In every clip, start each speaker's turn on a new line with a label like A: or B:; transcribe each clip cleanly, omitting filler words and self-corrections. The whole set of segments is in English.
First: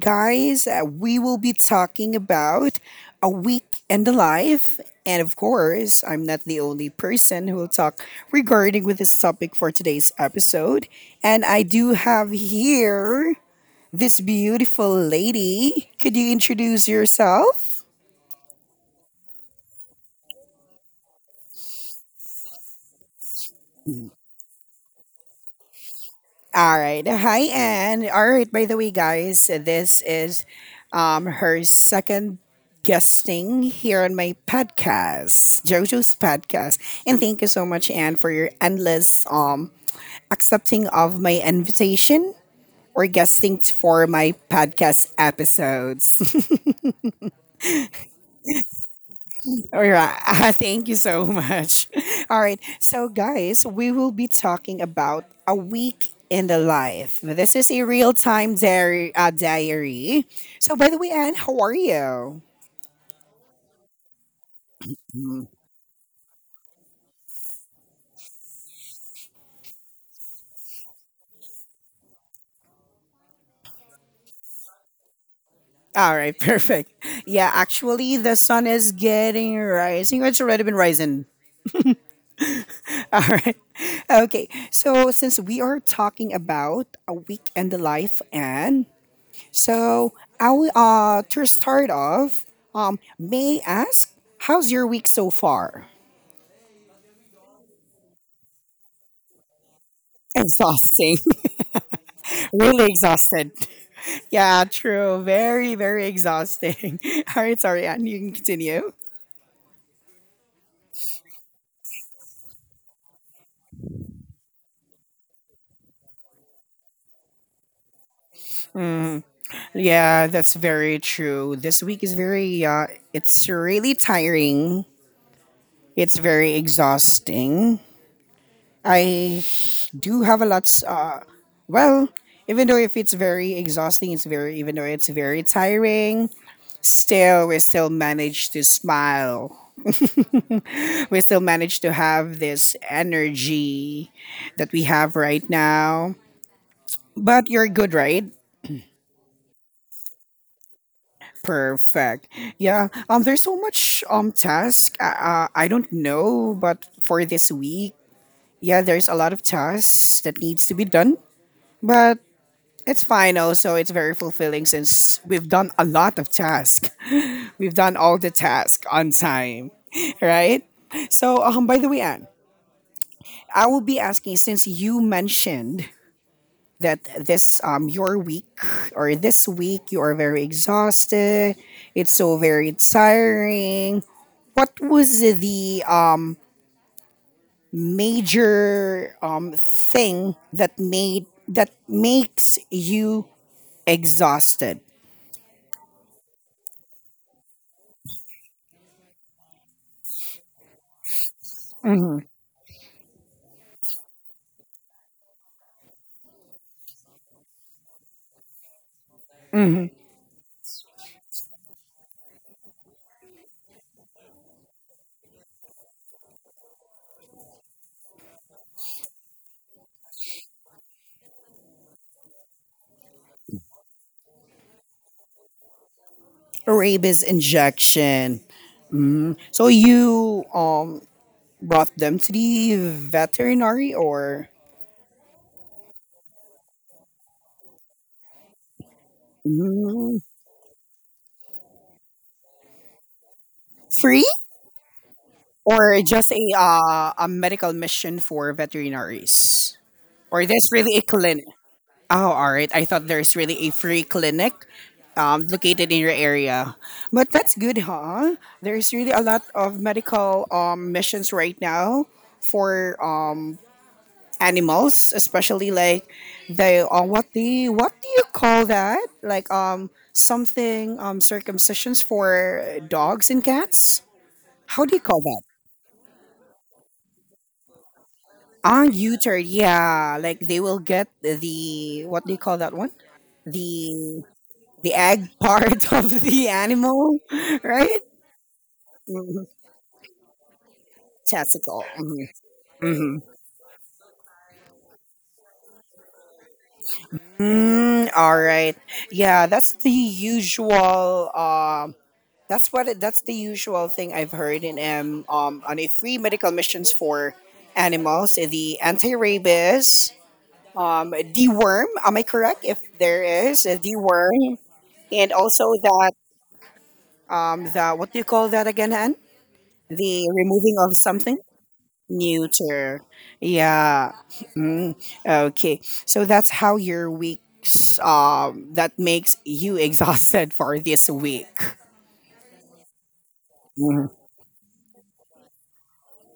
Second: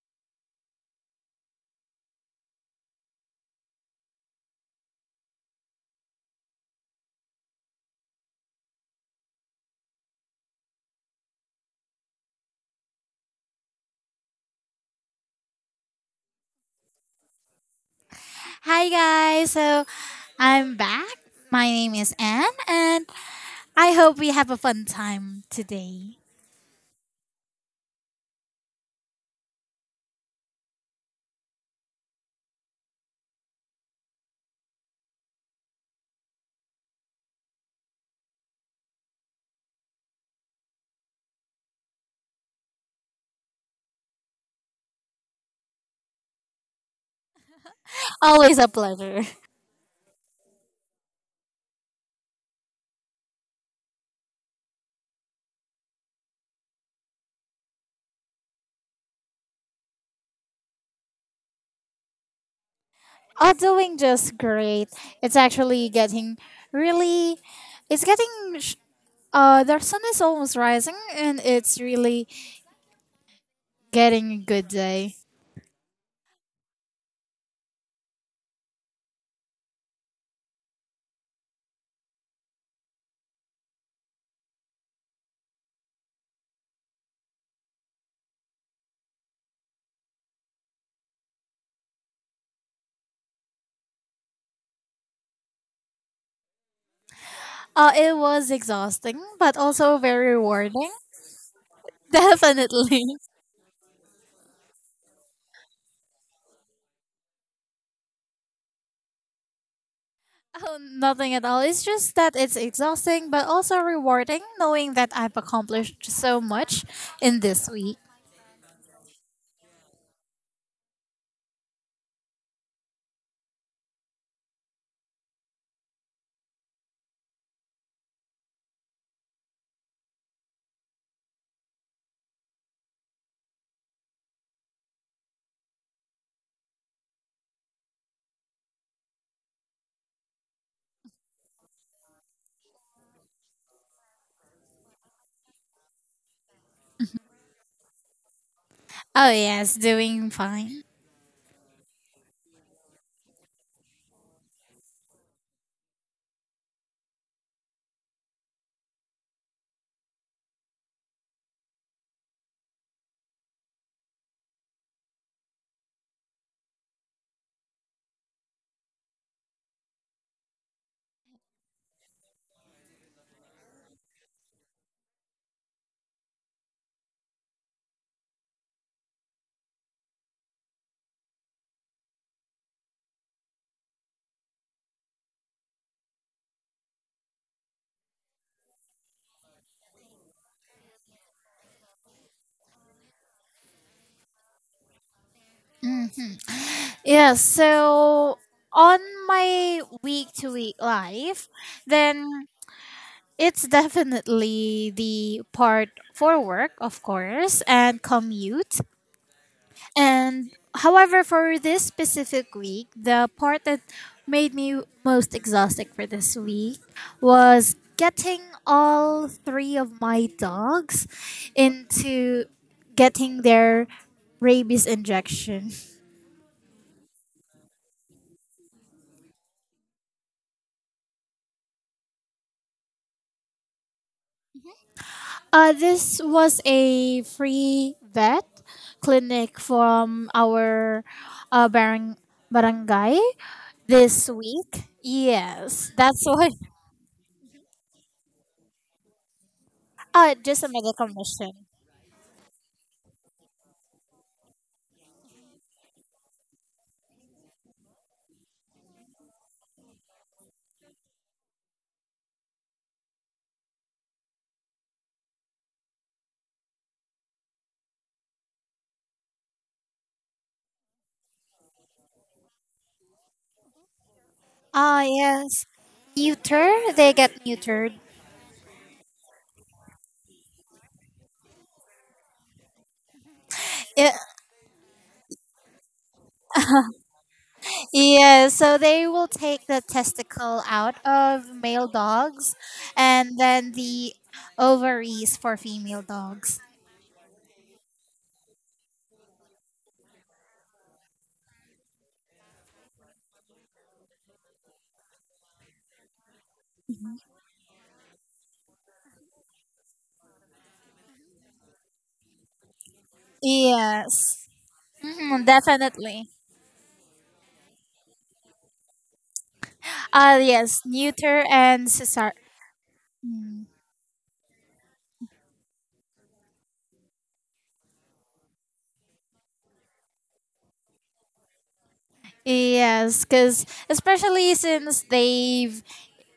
A: guys, we will be talking about a week in the life. And of course, I'm not the only person who will talk regarding with this topic for today's episode. And I do have here this beautiful lady. Could you introduce yourself?
B: Hi guys, so I'm back. My name is Anne, and I hope we have a fun time today.
A: All right. Hi, Anne. All right. By the way, guys, this is her second guesting here on my podcast, JoJo's podcast. And thank you so much, Anne, for your endless accepting of my invitation or guesting for my podcast episodes.
B: Always a pleasure.
A: All right. Thank you so much. All right. So, guys, we will be talking about a week in the life. This is a real time diary, diary. So, by the way, Anne, how are you?
B: Oh, doing just great. It's
A: Mm.
B: actually getting really. It's getting. The sun is almost rising, and it's really getting a good day.
A: All right. Perfect. Yeah. Actually, the sun is getting rising. It's already been rising. All right. Okay. So, since we are talking about a week in the life, Anne, so I will, to start off, may I ask, how's your week so far?
B: It was exhausting, but also very rewarding.
A: Exhausting, really
B: Definitely.
A: exhausted. Yeah, true. Very, very exhausting. All right, sorry, and you can continue.
B: Oh, nothing at all. It's just that it's exhausting, but also rewarding knowing that I've accomplished so much in this week.
A: Yeah, that's very true. This week is very, it's really tiring. It's very exhausting. I do have a lot, well, even though if it's very exhausting, it's very, even though it's very tiring, still we still manage to smile, we still manage to have this energy that we have right now. But you're good, right?
B: Oh, yes, doing fine.
A: Perfect. Yeah, there's so much task, I don't know, but for this week, yeah, there's a lot of tasks that needs to be done. But it's fine, also it's very fulfilling since we've done a lot of tasks. We've done all the tasks on time. Right? So, by the way, Anne, I will be asking, since you mentioned that this your week, or this week, you are very exhausted. It's so very tiring. What was the major thing that makes you exhausted?
B: Mm. Yeah, so on my week to week life,
A: Mm-hmm.
B: then it's definitely the part for work, of course, and commute.
A: Mm-hmm.
B: And however, for this specific week, the part that made me most exhausted for this week was getting all three of my dogs into getting their rabies injection.
A: Rabies injection. Mhm. So you brought them to the veterinary, or
B: This was a free vet clinic
A: Mm,
B: from our uh, barang- barangay
A: free?
B: this week. Yes,
A: Or
B: that's
A: just
B: why.
A: a medical mission for veterinaries, or
B: Just
A: there's
B: a
A: really a
B: medical
A: clinic?
B: mission.
A: Oh, all right, I thought there's really a free clinic located in your area. But that's good, huh? There's really a lot of medical missions right now for animals, especially like they, what do you call that, like something circumcisions for dogs and cats? How do you
B: Ah,
A: call that?
B: yes. Neuter, they get neutered.
A: Untutored, yeah. Like they will get the, what do you call that one?
B: Yeah,
A: The the egg part of the animal, right?
B: yeah, so they will
A: Mhm.
B: take the testicle out of
A: Testicle.
B: male dogs
A: Mm-hmm. Mm-hmm.
B: and then the ovaries for female dogs.
A: Mm, all right. Yeah, that's the usual. That's what. That's the usual thing I've heard in on a free medical missions for animals. The anti-rabies, deworm. Am I correct? If there is a
B: Yes.
A: deworm, and
B: Mhm,
A: also that
B: definitely.
A: the, what do you call that again, Anne? The removing
B: Yes,
A: of something.
B: neuter and cesar.
A: Neuter,
B: Mm.
A: yeah. Mm, okay. So that's how your weeks, that makes you exhausted for this week.
B: Yes, because
A: Mhm.
B: especially since they've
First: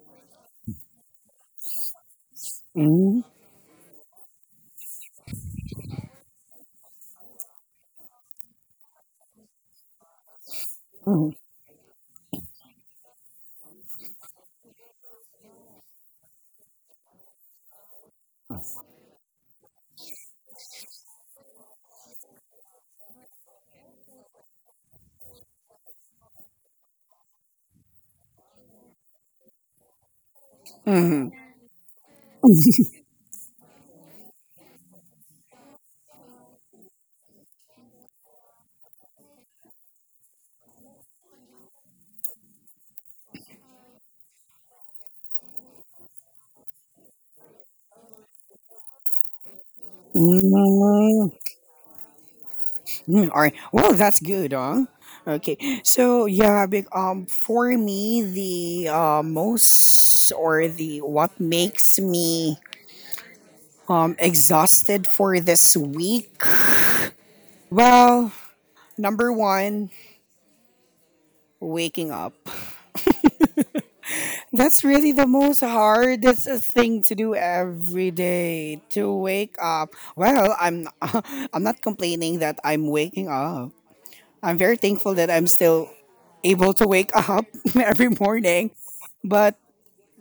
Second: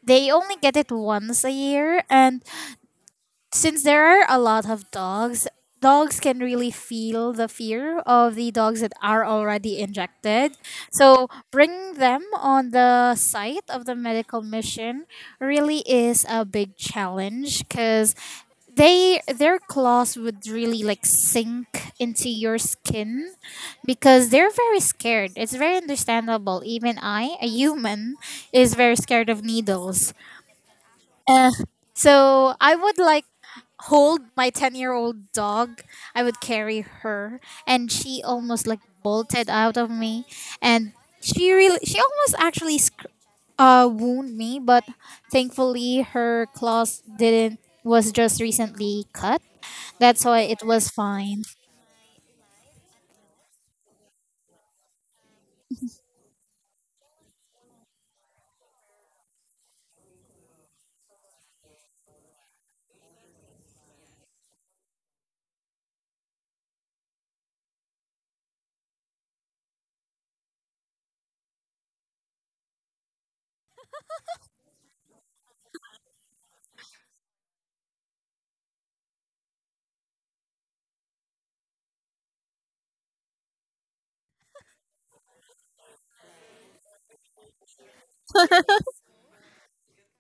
B: they only get it once a year, and
A: Mhm.
B: since there are a lot of dogs, dogs can really feel the fear of the dogs that are already injected. So
A: Mhm.
B: bringing them on the site of the medical mission really is a big challenge because they their claws would really like sink into your skin because they're very scared. It's very understandable. Even I, a human, is very scared of needles.
A: Hmm.
B: Uh, so I would like hold my 10-year-old dog. I would carry her, and she almost like bolted out of me, and she almost actually wound me, but thankfully her claws didn't was just recently cut. That's why it was
A: Mm,
B: fine.
A: mm, all right. Well, that's good, huh? Okay. So yeah, big, for me, the most, or the what makes me exhausted for this week? Well, number 1, waking up. That's really the most hardest thing to do every day, to wake up. Well, I'm I'm not complaining that I'm waking up. I'm very thankful that I'm still able to wake up every morning. But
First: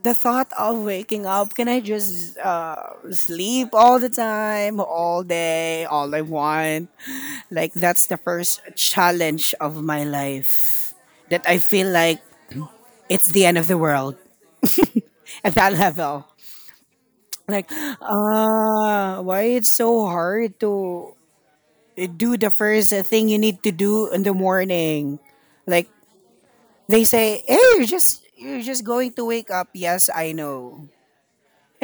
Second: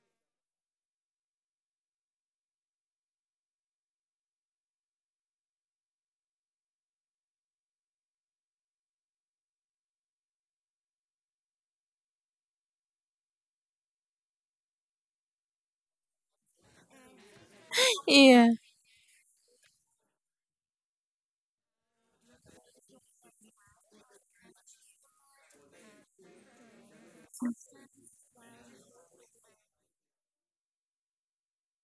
A: the thought of waking up, can I just sleep all the time, all day, all I want? Like, that's the first challenge of my life, that I feel like it's the end of the world at that level. Like,
B: Yeah.
A: ah, why it's so hard to do the first thing you need to do in the morning? Like, they say, hey, you're just. You're just going to wake up. Yes, I know.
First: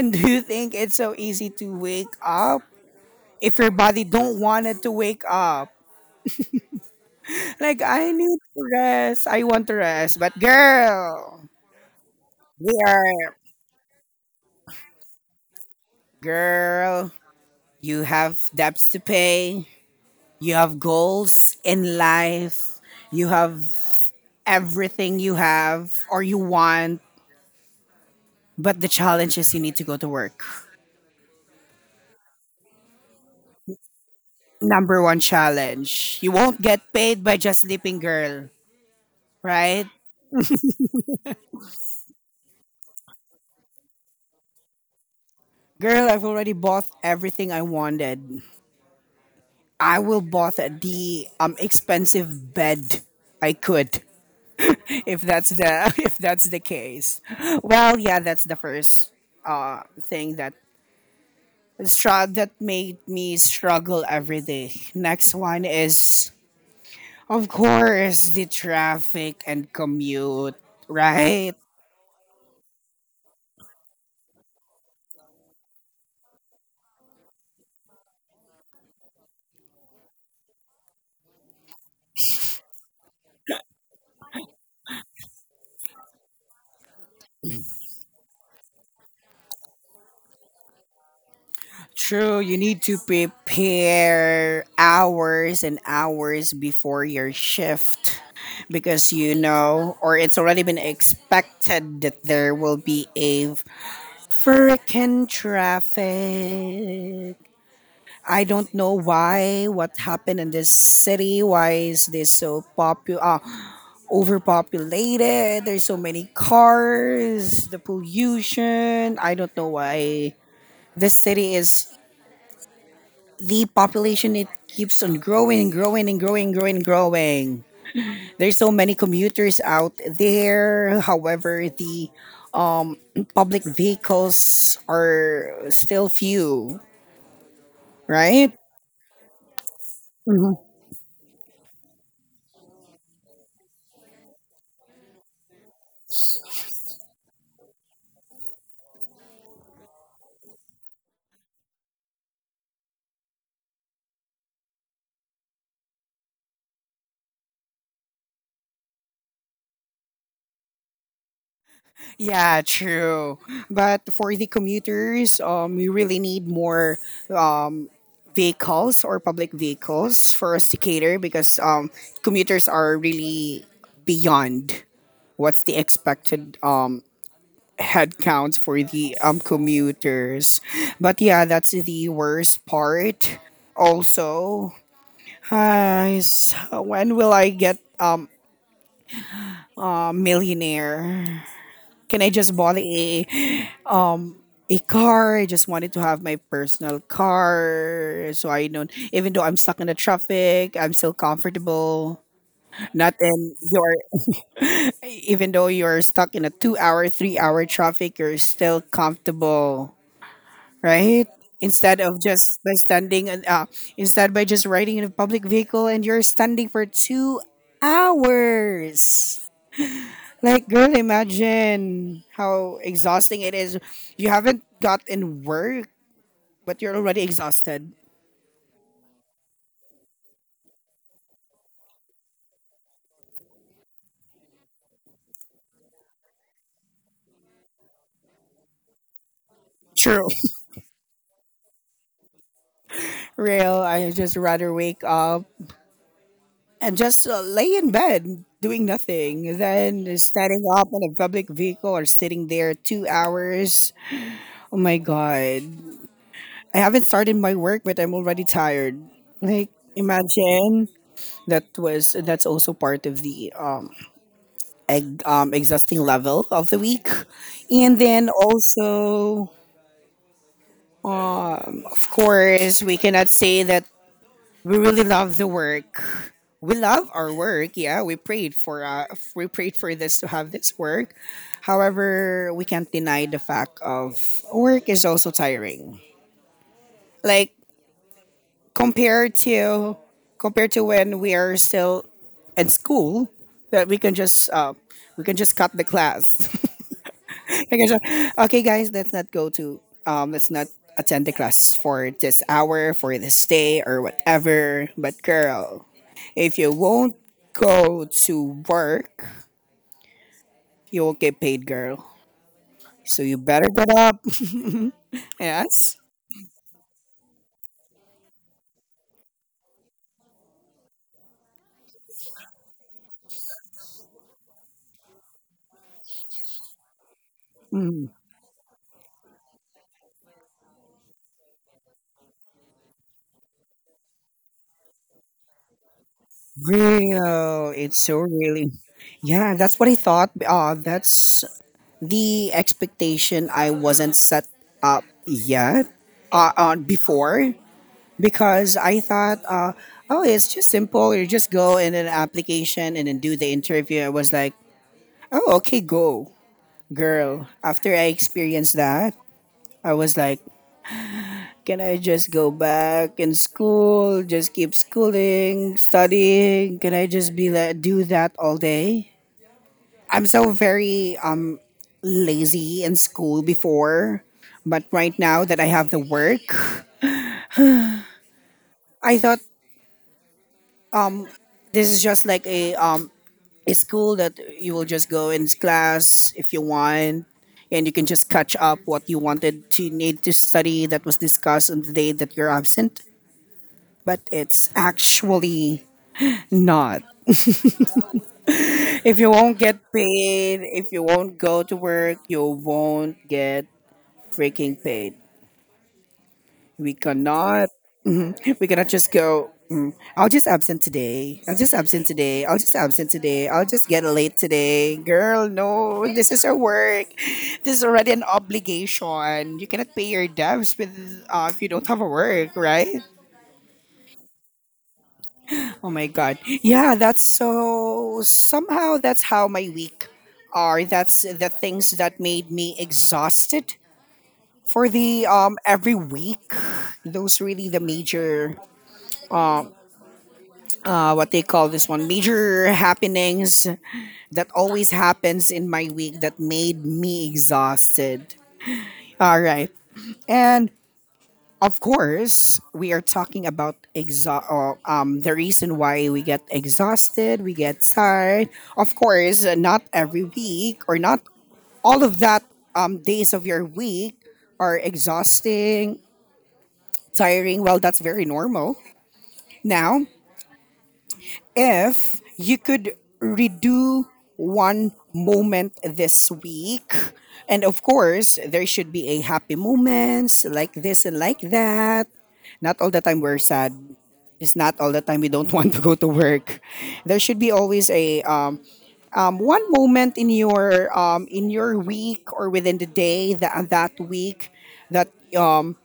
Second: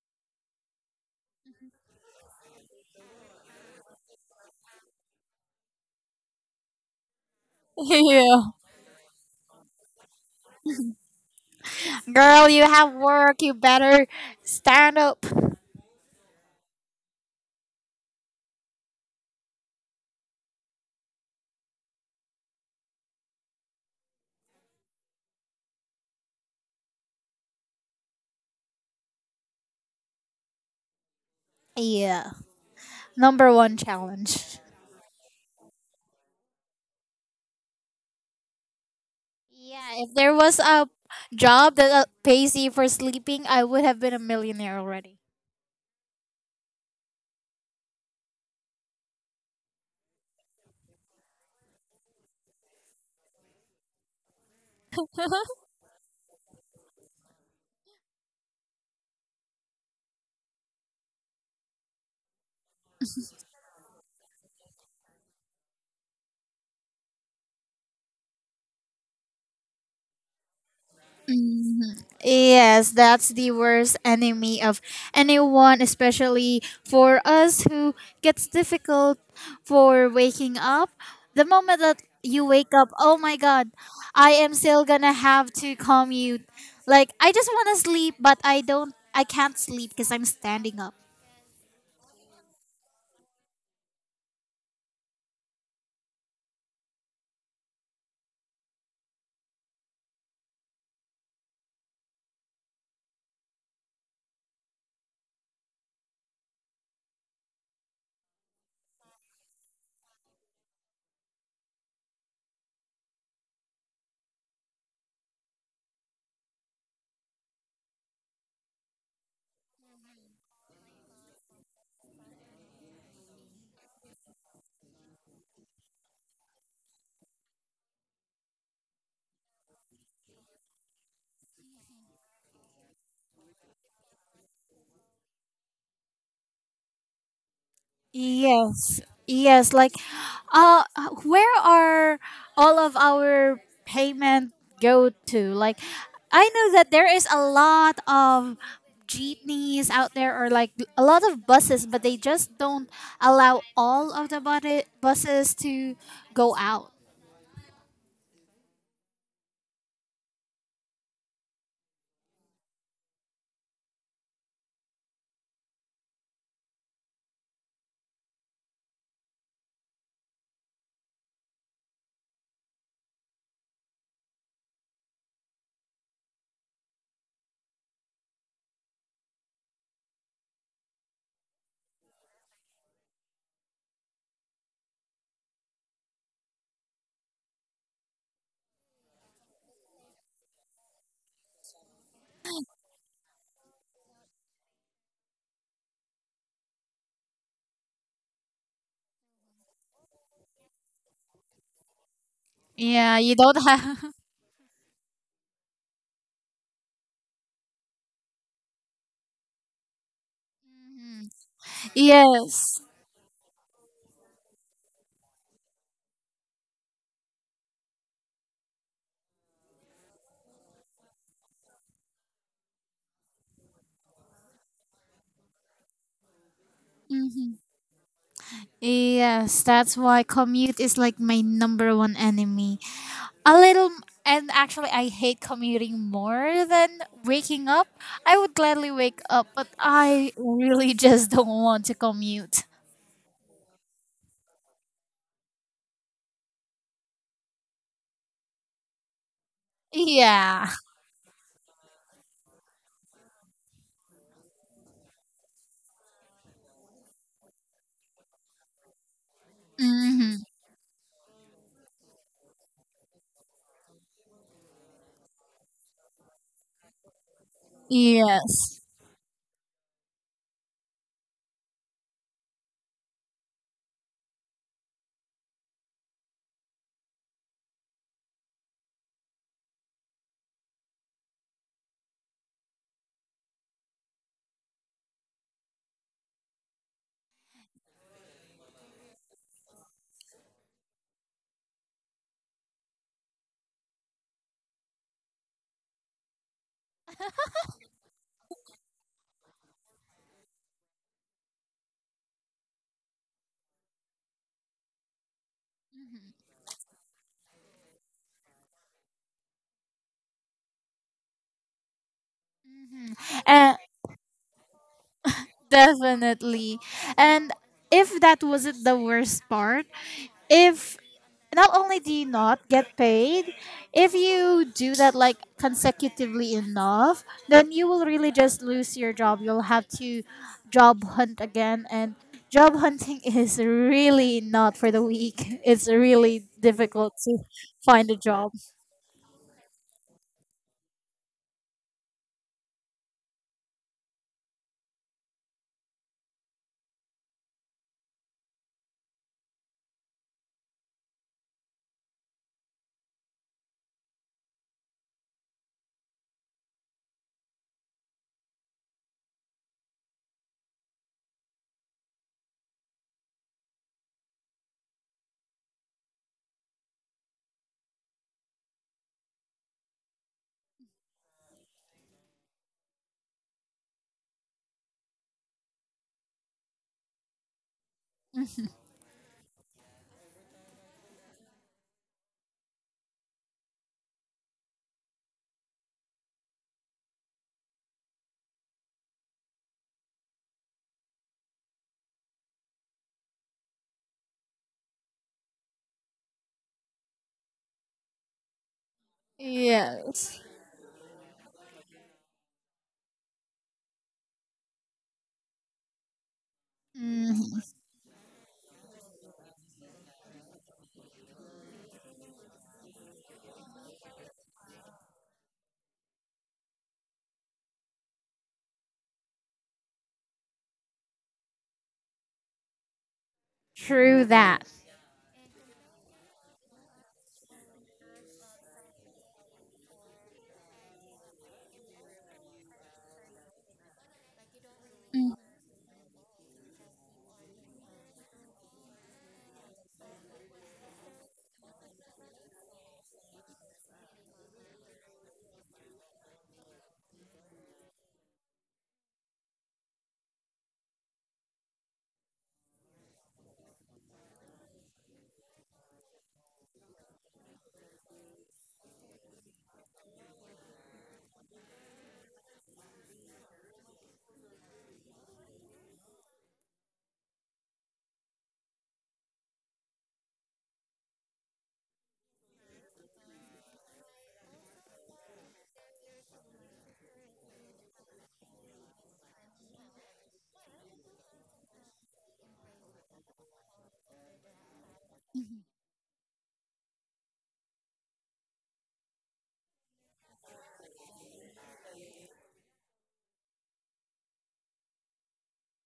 A: And do you think it's so easy to wake up if your body don't want it to wake up? Like, I need
B: Yeah.
A: to rest. I want to rest. But girl,
B: Girl, you
A: we
B: have
A: are
B: work. You better stand up.
A: girl, you have debts to pay. You have goals in life. You have everything you have or you want. But the challenge is you need to go to work.
B: Yeah. Number one challenge.
A: Number one challenge. You won't get paid by just sleeping, girl. Right?
B: Yeah, if there was a job that pays you for sleeping, I would have been a millionaire already.
A: Girl, I've already bought everything I wanted. I will bought the expensive bed I could, if that's the if that's the case. Well, yeah, that's the first thing that that made me struggle every day. Next one is, of course, the traffic and commute, right?
B: Mhm. Yes, that's the worst enemy of anyone, especially for us who gets difficult for waking up. The moment that you wake up, oh my god, I am still gonna have to commute. Like, I just wanna sleep, but I don't, I can't sleep because I'm standing up.
A: True, you need to prepare hours and hours before your shift, because you know, or it's already been expected that there will be a freaking traffic. I don't know why, what happened in this city, why is this so popular? Overpopulated, there's so many cars, the pollution. I don't know why this city is, the population it keeps on growing and growing and growing and growing and growing. There's so many commuters out there. However, the um public vehicles are still few, right?
B: Yes, yes. Like, uh, where are all of our payment go to? Like, I know that there is a lot of jeepneys out there, or like a lot of buses, but they just don't allow all of buses to go out.
A: Yeah, true. But for the commuters, we really need more vehicles, or public vehicles for us to cater, because commuters are really beyond what's the expected headcount for the commuters. But yeah, that's the worst part. Also, guys, when will I get a millionaire? Can I just bought a car? I just wanted to have my personal car, so I don't. Even though I'm stuck in the traffic, I'm still comfortable. Not
B: Yeah, you don't
A: in your
B: have.
A: even though you're stuck in a 2 hour, 3 hour traffic, you're still comfortable,
B: Mhm.
A: right? Instead of just by
B: Yes.
A: standing and instead by just riding in a public vehicle and you're standing for 2 hours. Like, girl, imagine how exhausting it is. You haven't gotten work, but you're already
B: Hmm.
A: exhausted.
B: Yes, that's why commute is like my number one enemy. A little and actually, I hate commuting more than waking up. I would gladly wake up, but
A: True.
B: I really just don't want to commute.
A: Real, I just rather wake up and just lay in bed doing nothing than standing
B: Yeah.
A: up in a public vehicle or sitting there 2 hours. Oh my God. I haven't started my work, but I'm already tired. Like,
B: Hmm.
A: imagine that's also part of the egg, exhausting level of the week, and then
B: Yes.
A: also, of course, we cannot say that we really love the work. We love our work. Yeah, we prayed for this to have this work. However, we can't deny the fact of work is also tiring. Like, compared to compared to when we are still at school, that we can just cut the class. We can just, okay, guys, let's not go to let's not attend the class for this hour, for this day, or whatever. But girl, if you won't go to work, you won't get paid, girl.
B: Hmm.
A: So you better
B: And
A: get up. Yes.
B: definitely, and if that wasn't the worst part, if not only do you not get paid, if you do that like consecutively enough, then you will
A: Mm,
B: really just lose your job. You'll have to job hunt again, and job hunting is really not for the weak. It's really difficult to
A: real. It's
B: find a
A: so
B: job.
A: really. Yeah, that's what I thought. That's the expectation I wasn't set up yet on before, because I thought, oh, it's just simple. You just go in an application and then do the interview. I was like, oh, okay, go, girl. After I experienced that, I was like, can I just go back in school? Just keep schooling, studying? Can I just be like do that all day? I'm so very lazy in school before, but right now that I have the work, I thought this is just like a school that you will just go in class if you want, and you can just catch up what you wanted to need to study that was discussed on the day that you're absent. But it's actually not. If you won't get
B: Yes.
A: paid, if you won't go to work, you won't get freaking paid. We
B: Mhm.
A: cannot. Mhm, we cannot just go. Mm, I'll just absent today. I'll just absent today. I'll just absent today. I'll just get late today. Girl, no. This is a work. This is already an obligation. You cannot pay your debts with if you don't have a work, right?
B: True that.
A: Oh my god. Yeah, that's, so somehow that's how my week are. That's the things that made me exhausted for the every week. Those really the major what they call this one, major happenings that always happens in my week that made me exhausted. All right. And of course, we are talking about the reason why we get exhausted, we get tired. Of course, not every week, or not all of that days of your week are exhausting, tiring. Well, that's very normal. Now, if you could redo one moment this week, and of course there should be a happy moments like this and like that, not all the time we're sad, it's not all the time we don't want to go to work, there should be always a one moment in your week or within the day that that week that um,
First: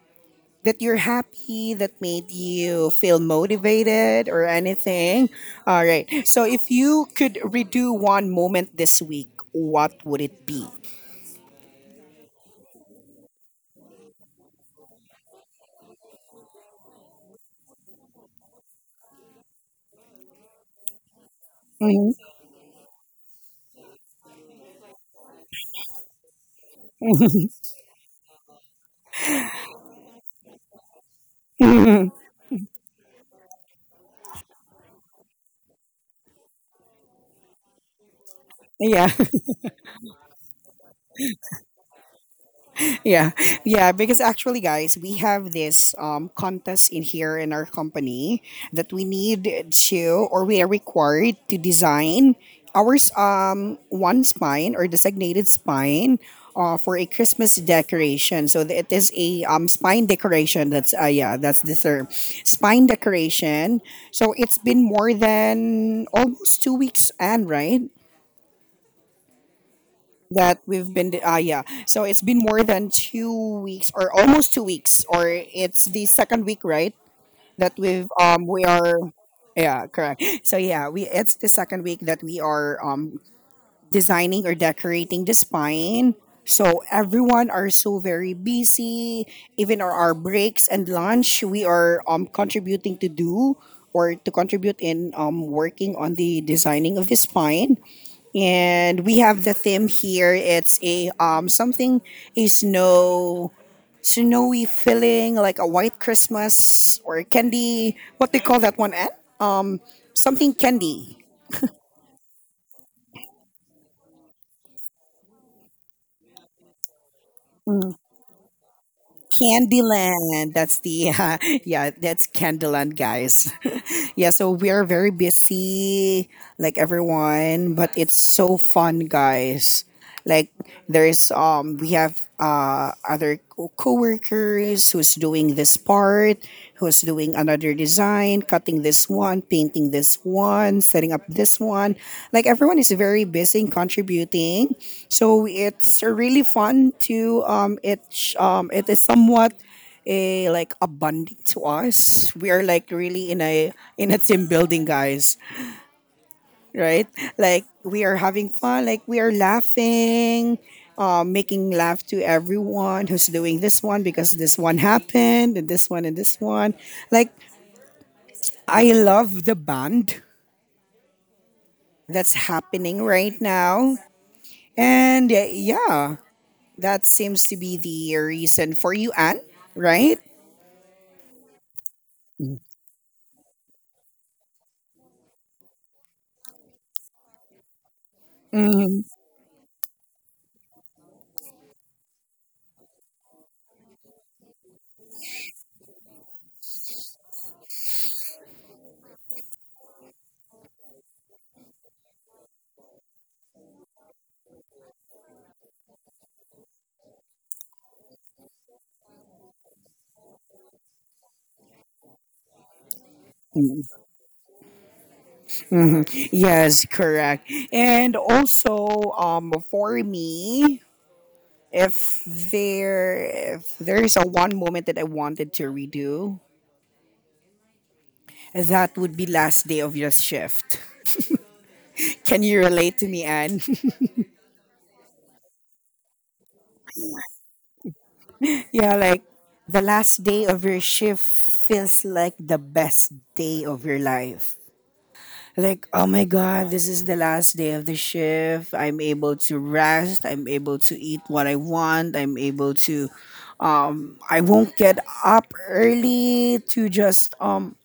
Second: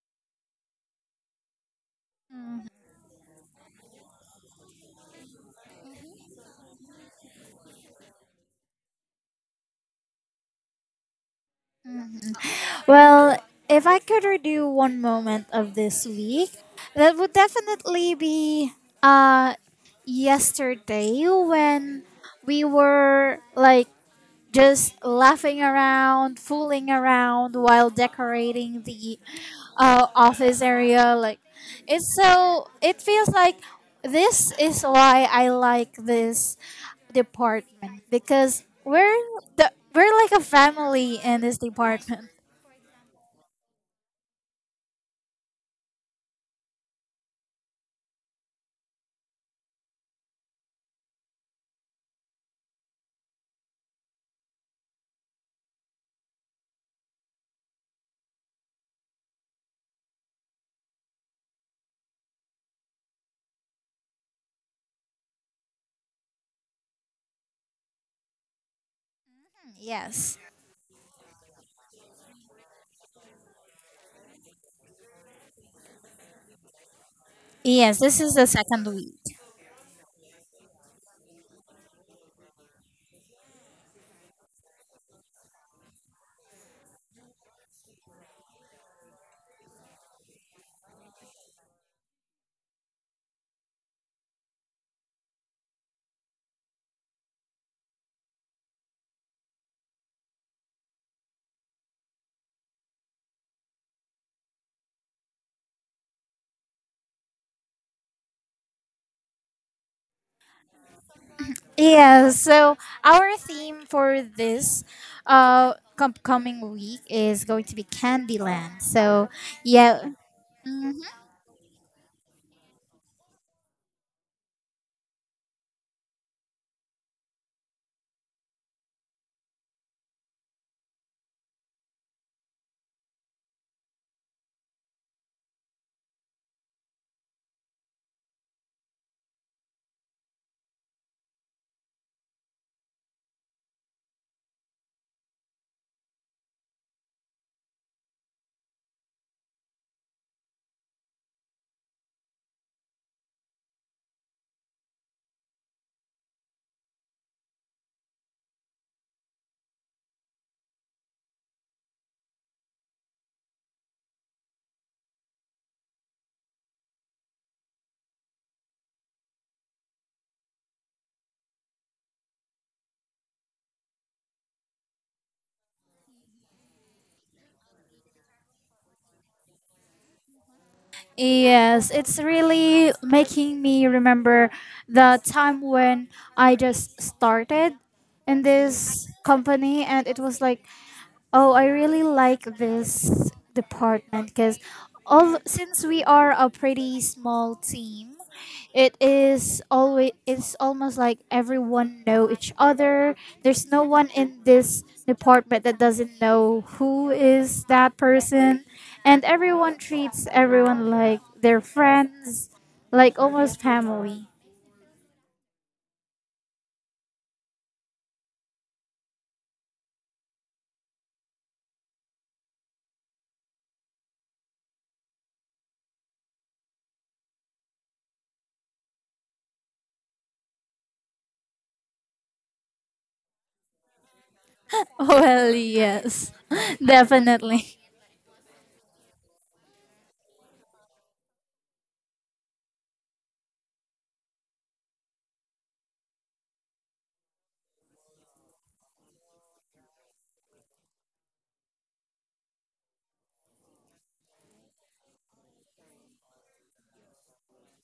A: that you're happy that made you feel motivated or anything. All right. So if you could redo one moment this week, what would it be?
B: Well, if I could redo one moment of this week, that would definitely be uh yesterday, when
A: Mhm.
B: we were like just laughing around, fooling around while decorating the office area. Like, it's so it feels like this is why I like this department, because
A: Yeah.
B: we're like a family in this department.
A: Yeah, yeah, because actually guys we have this contest in here in our company that we need to, or we are required to design ours one spine or designated spine, for a Christmas decoration, so it is a spine decoration. That's yeah, that's the term, spine decoration. So it's been more than almost 2 weeks, and right,
B: Yes.
A: that we've been yeah, so it's been more than 2 weeks or almost 2 weeks, or it's the second week, right, that
B: Yes, this is the
A: we
B: second
A: are
B: week.
A: yeah, correct, so yeah, we it's the second week that we are designing or decorating the spine. So everyone are so very busy, even our breaks and lunch we are contributing to do, or to contribute in working on the designing of the spine. And we have the theme here. It's a something, a snowy feeling, like a white Christmas or candy. What they call that one? Ann? Um, something candy.
B: Yeah, so our theme for this coming week is going to be
A: Mm,
B: Candyland. So, yeah.
A: Candyland. That's the yeah. That's Candyland, guys. Yeah, so we are very busy, like everyone, but it's so fun, guys. Like, there's we have other coworkers who's doing this part, who's doing another design, cutting this one, painting this one, setting up this one. Like, everyone is very busy and contributing. So it's really fun to it is somewhat a, like a bonding to us. We are like really in a, in a team building, guys. Right? Like, we are having fun. Like, we are laughing, making laugh to everyone who's doing this one because this one happened and this one and this one. Like, I love the band that's happening right now, and yeah, that seems to be the reason for you, Anne. Right?
B: Yes, it's really making me remember the time when I just started in
A: Mhm.
B: this company, and it was like, oh, I really like this department because all since we are a pretty small team, it is always it's almost like everyone know each other. There's no one in this department that doesn't know who is that person, and everyone treats everyone like their friends, like almost family.
A: Yes, correct. And also, for me, if if there is a one moment that I wanted to redo, that would be last day of your shift. Can you relate to me, Anne?
B: Well, yes, definitely.
A: Yeah, like the last day of your shift feels like the best day of your life. Like, oh my God, this is the last day of the shift. I'm able to rest. I'm able to eat what I want. I'm able to I won't get up early to just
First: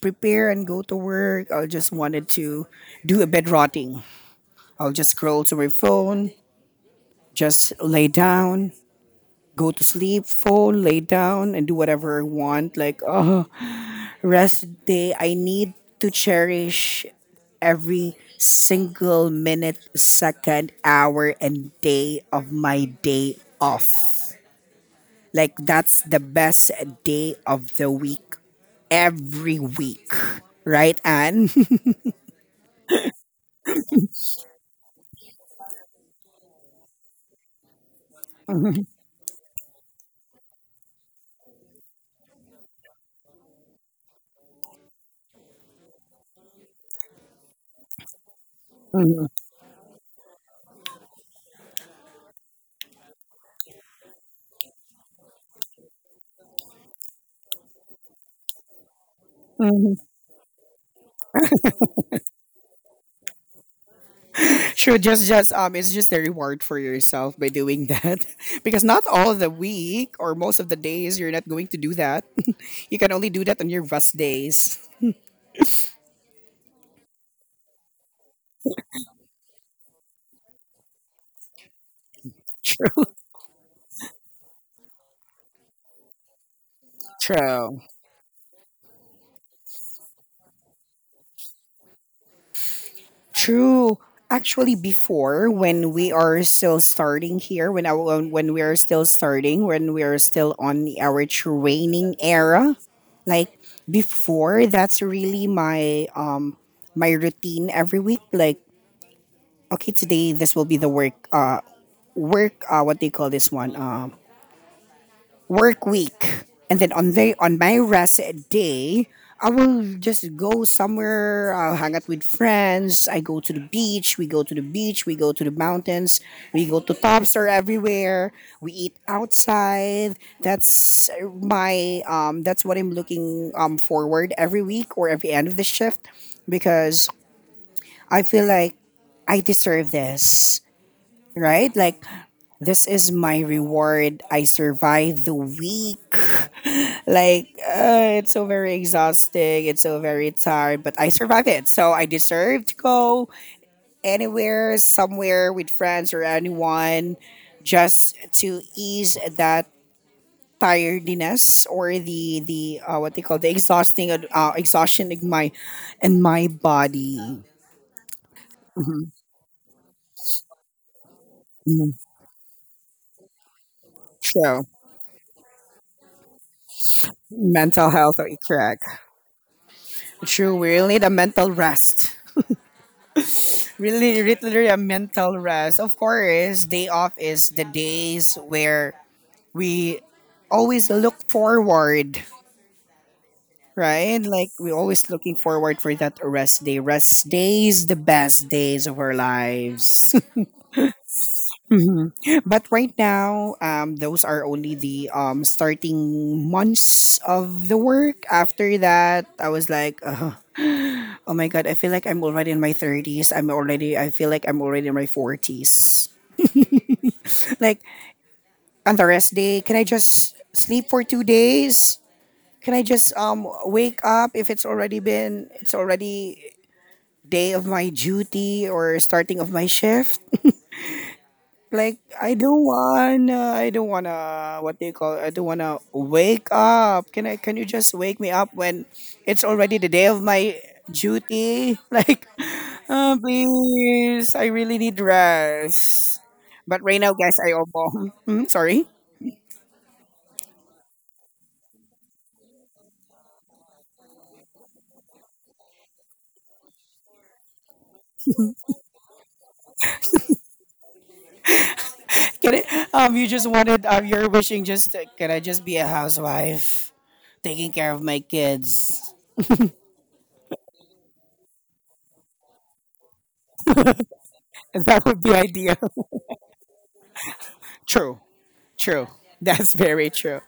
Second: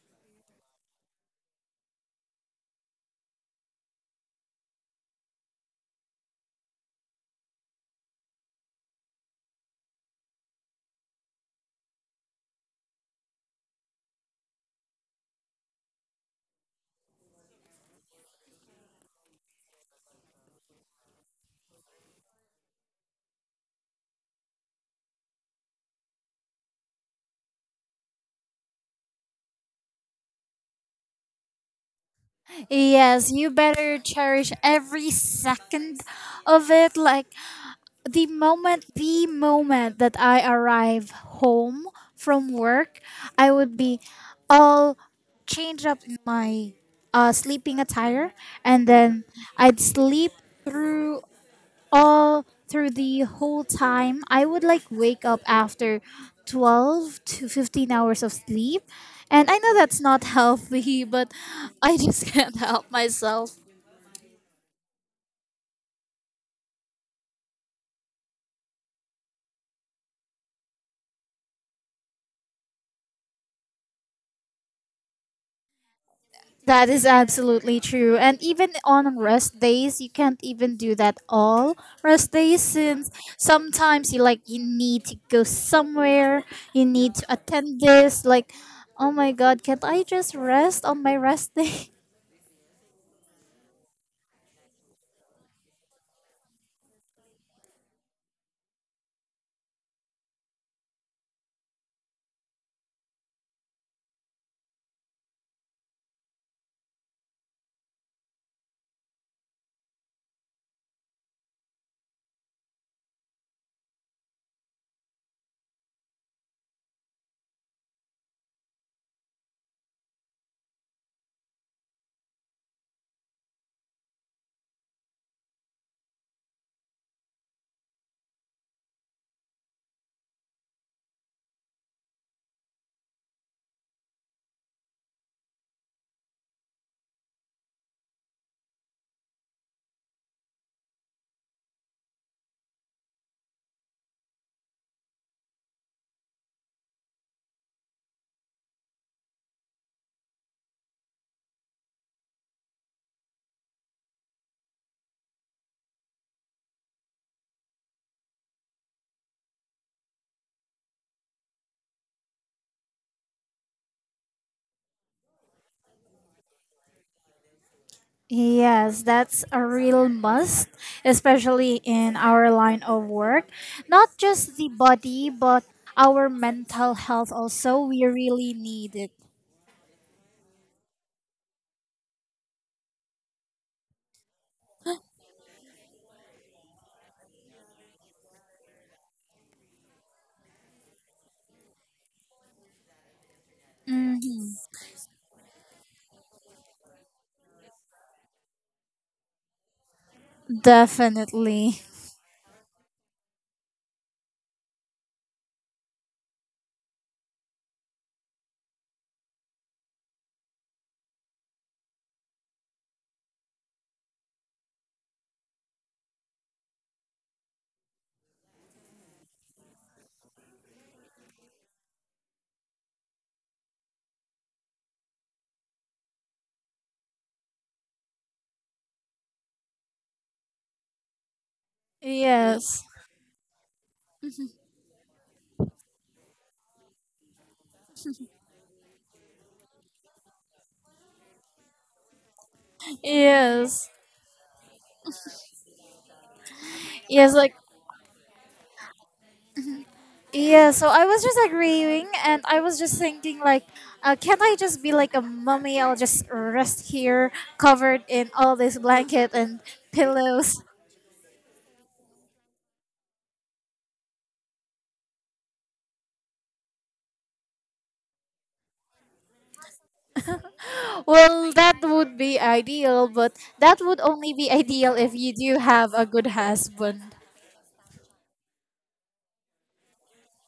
A: prepare and go to work. I just wanted to do a bed rotting. I'll just scroll to my phone, just lay down, go to sleep, phone, lay down and do whatever I want. Like, oh, rest day. I need to cherish every single minute, second, hour and day of my day off. Like, that's the best day of the week every week. Right, Anne?
B: Yes, you better cherish every second of it. Like, the
A: Mhm,
B: moment, the moment that I arrive home from work, I would be all change up in my sleeping attire, and then
A: mhm,
B: I'd sleep through all through the whole time. I would like wake up after 12 to 15 hours of sleep, and I know
A: mhm.
B: that's not healthy, but I just can't help myself.
A: Sure, just it's just a reward for yourself by doing that. Because not all the week or most of the days you're not going to do that. You can only do that on your rest days.
B: That is absolutely true, and even on rest days you can't even do that all rest days,
A: True.
B: since sometimes you need to go somewhere. You need to attend
A: True.
B: this, like, oh my god, can't I just rest on my rest day?
A: True. Actually, before when we are still starting here, when we are still starting, when we are still on our training era, like before, that's really my my routine every week. Like, okay, today this will be the work what do you call this one, work week. And then on the on my rest day, I will just go somewhere. I'll hang out with friends. I go to the beach. We go to the beach. We go to the mountains. We go to tops are everywhere. We eat outside. That's what I'm looking forward every week or every end of the shift, because I feel like I deserve this, right? Like, this is my reward. I survived the week. Like, it's so very exhausting. It's so very tired, but I survived it. So I deserve to go anywhere, somewhere with friends or anyone, just to ease that tiredness or the what they call the exhausting exhaustion in my, in my body.
B: Yes,
A: Mhm.
B: that's a real must, especially
A: Mhm.
B: in our line of work. Not just
A: So
B: the body, but our mental health also.
A: mental
B: We
A: health, okay,
B: really
A: correct.
B: need it.
A: True, we really need a mental rest. Really, literally a mental rest. Of course, day off is the days where we always look forward, right? Like,
B: Hmm.
A: we're always looking forward for that rest day. Rest days, the best days of our lives.
B: Definitely.
A: But right now, those are only the starting months of the work. After that, I was like, oh my god, I feel like I'm already in my 30s. I feel like I'm already in my 40s. Like, on the rest day, can I just sleep for 2 days? Can I just wake up if it's already been it's already day of my duty or starting of my shift? Like, I don't
B: Yes.
A: wanna, I don't wanna. What do you call? I don't wanna wake up. Can I? Can you just wake me up when it's already the day of my duty? Like,
B: Yes.
A: please, I really need rest. But right now,
B: Yes,
A: guys,
B: like,
A: I almost. Mm, sorry.
B: yeah, so I was just agreeing, and I was just thinking like, can't I just be like a mummy? I'll just rest here covered in all this blanket and pillows.
A: Can I, you just wanted. You're wishing. Just can I just be a housewife, taking care of my kids?
B: Well, that would be ideal, but that would only be ideal
A: That
B: if
A: would
B: you
A: be
B: do
A: ideal.
B: have a good husband.
A: True. True. That's very true.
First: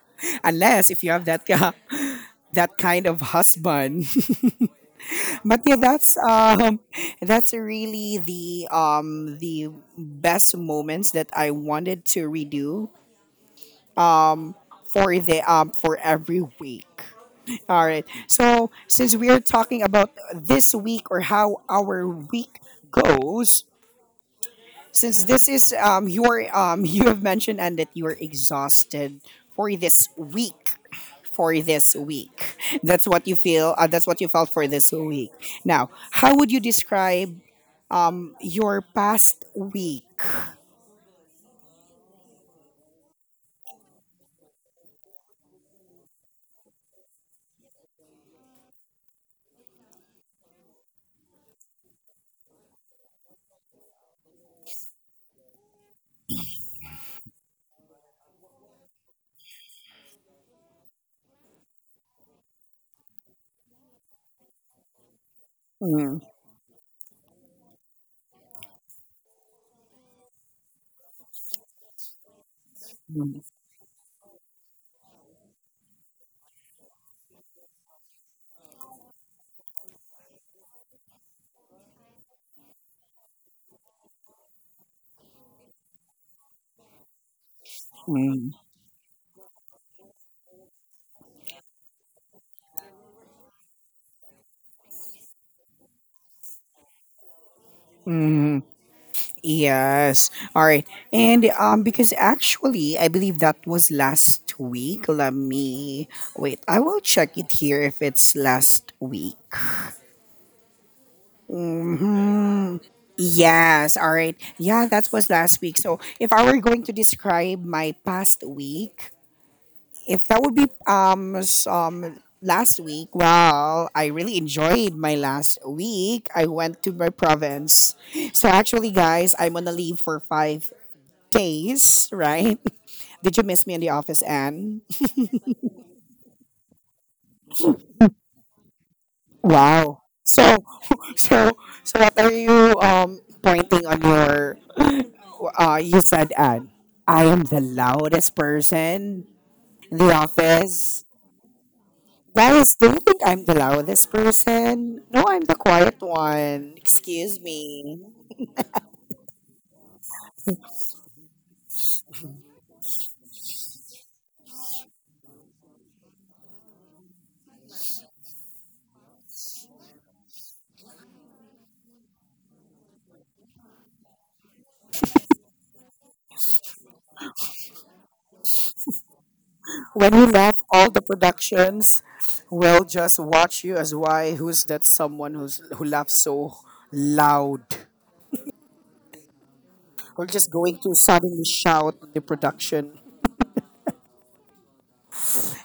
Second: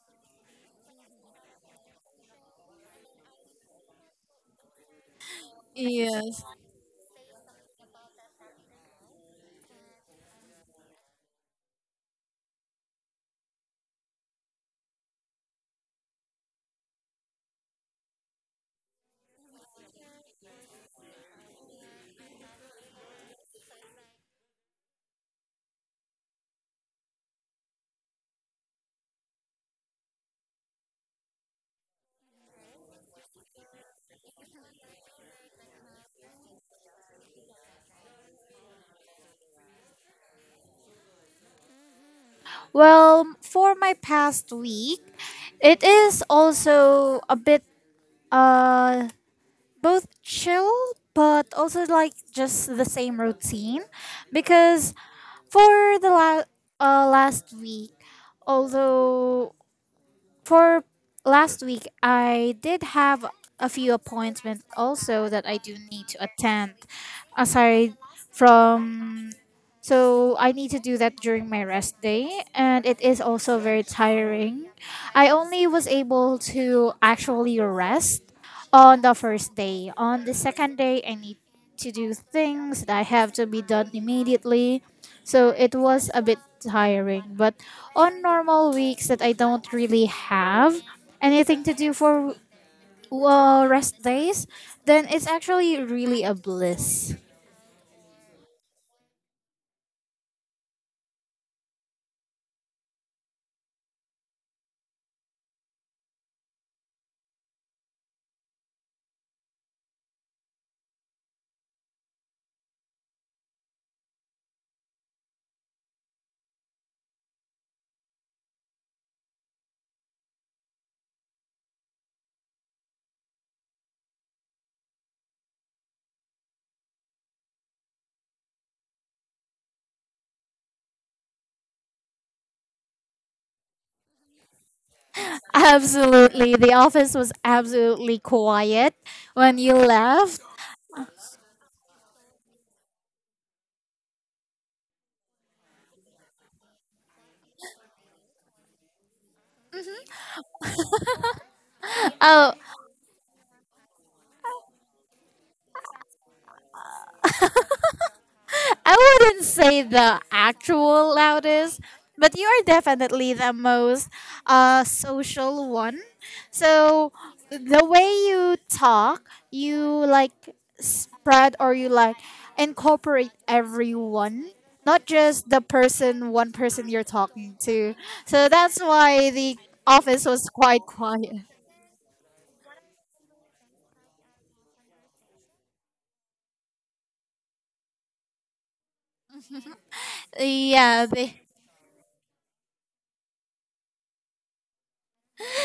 A: Unless if you have that that kind of husband. But yeah,
B: Yes.
A: that's really the best moments that I wanted to redo for the for every week. All right. So since we are talking about this week or how our week goes, since this is your you have mentioned and that you are exhausted for this week, for this week that's what you feel that's what you felt for this week, now how would you describe your past week?
B: Well, for my past week, it is also a bit uh both chill but also like just the same routine, because for the last week, although For last week, I did have a few appointments also that I do need
A: Mm,
B: to attend. Aside from, so I need to do that during my rest day, and it is
A: mm,
B: also very tiring. I only was able to actually rest on the first day. On the second day, I need to do things that have to be done immediately. So it was a bit tiring. But on
A: mm,
B: normal weeks that I don't really have anything to do for rest days, then it's actually really a bliss.
A: mm. Yes. All right. And because actually I believe that was last week. Let me wait. I will check it here if it's last week. Mhm. Yes, all right. Yeah, that was last week. So if I were going to describe my past week, if that would be some last week, well, I really enjoyed my last week. I went to my province. So actually, guys, I'm on a leave for 5 days, right? Did you miss me in the office, Anne?
B: Absolutely. The office was absolutely quiet when you
A: Wow.
B: left.
A: So so what are you pointing on your you said, Anne, I am the loudest person in the office.
B: Oh,
A: Guys, do you think I'm the loudest person? No, I'm the quiet one. Excuse me.
B: I wouldn't say the actual loudest, but you are definitely the most social one. So the way you talk, you like spread or you like incorporate everyone, not just the person, one person you're talking to. So that's why the
A: When
B: office
A: we
B: was
A: left
B: quite
A: all the
B: quiet.
A: productions, we'll just watch you as why who's that someone who laughs so loud. We're just going to
B: Yeah,
A: suddenly shout the production.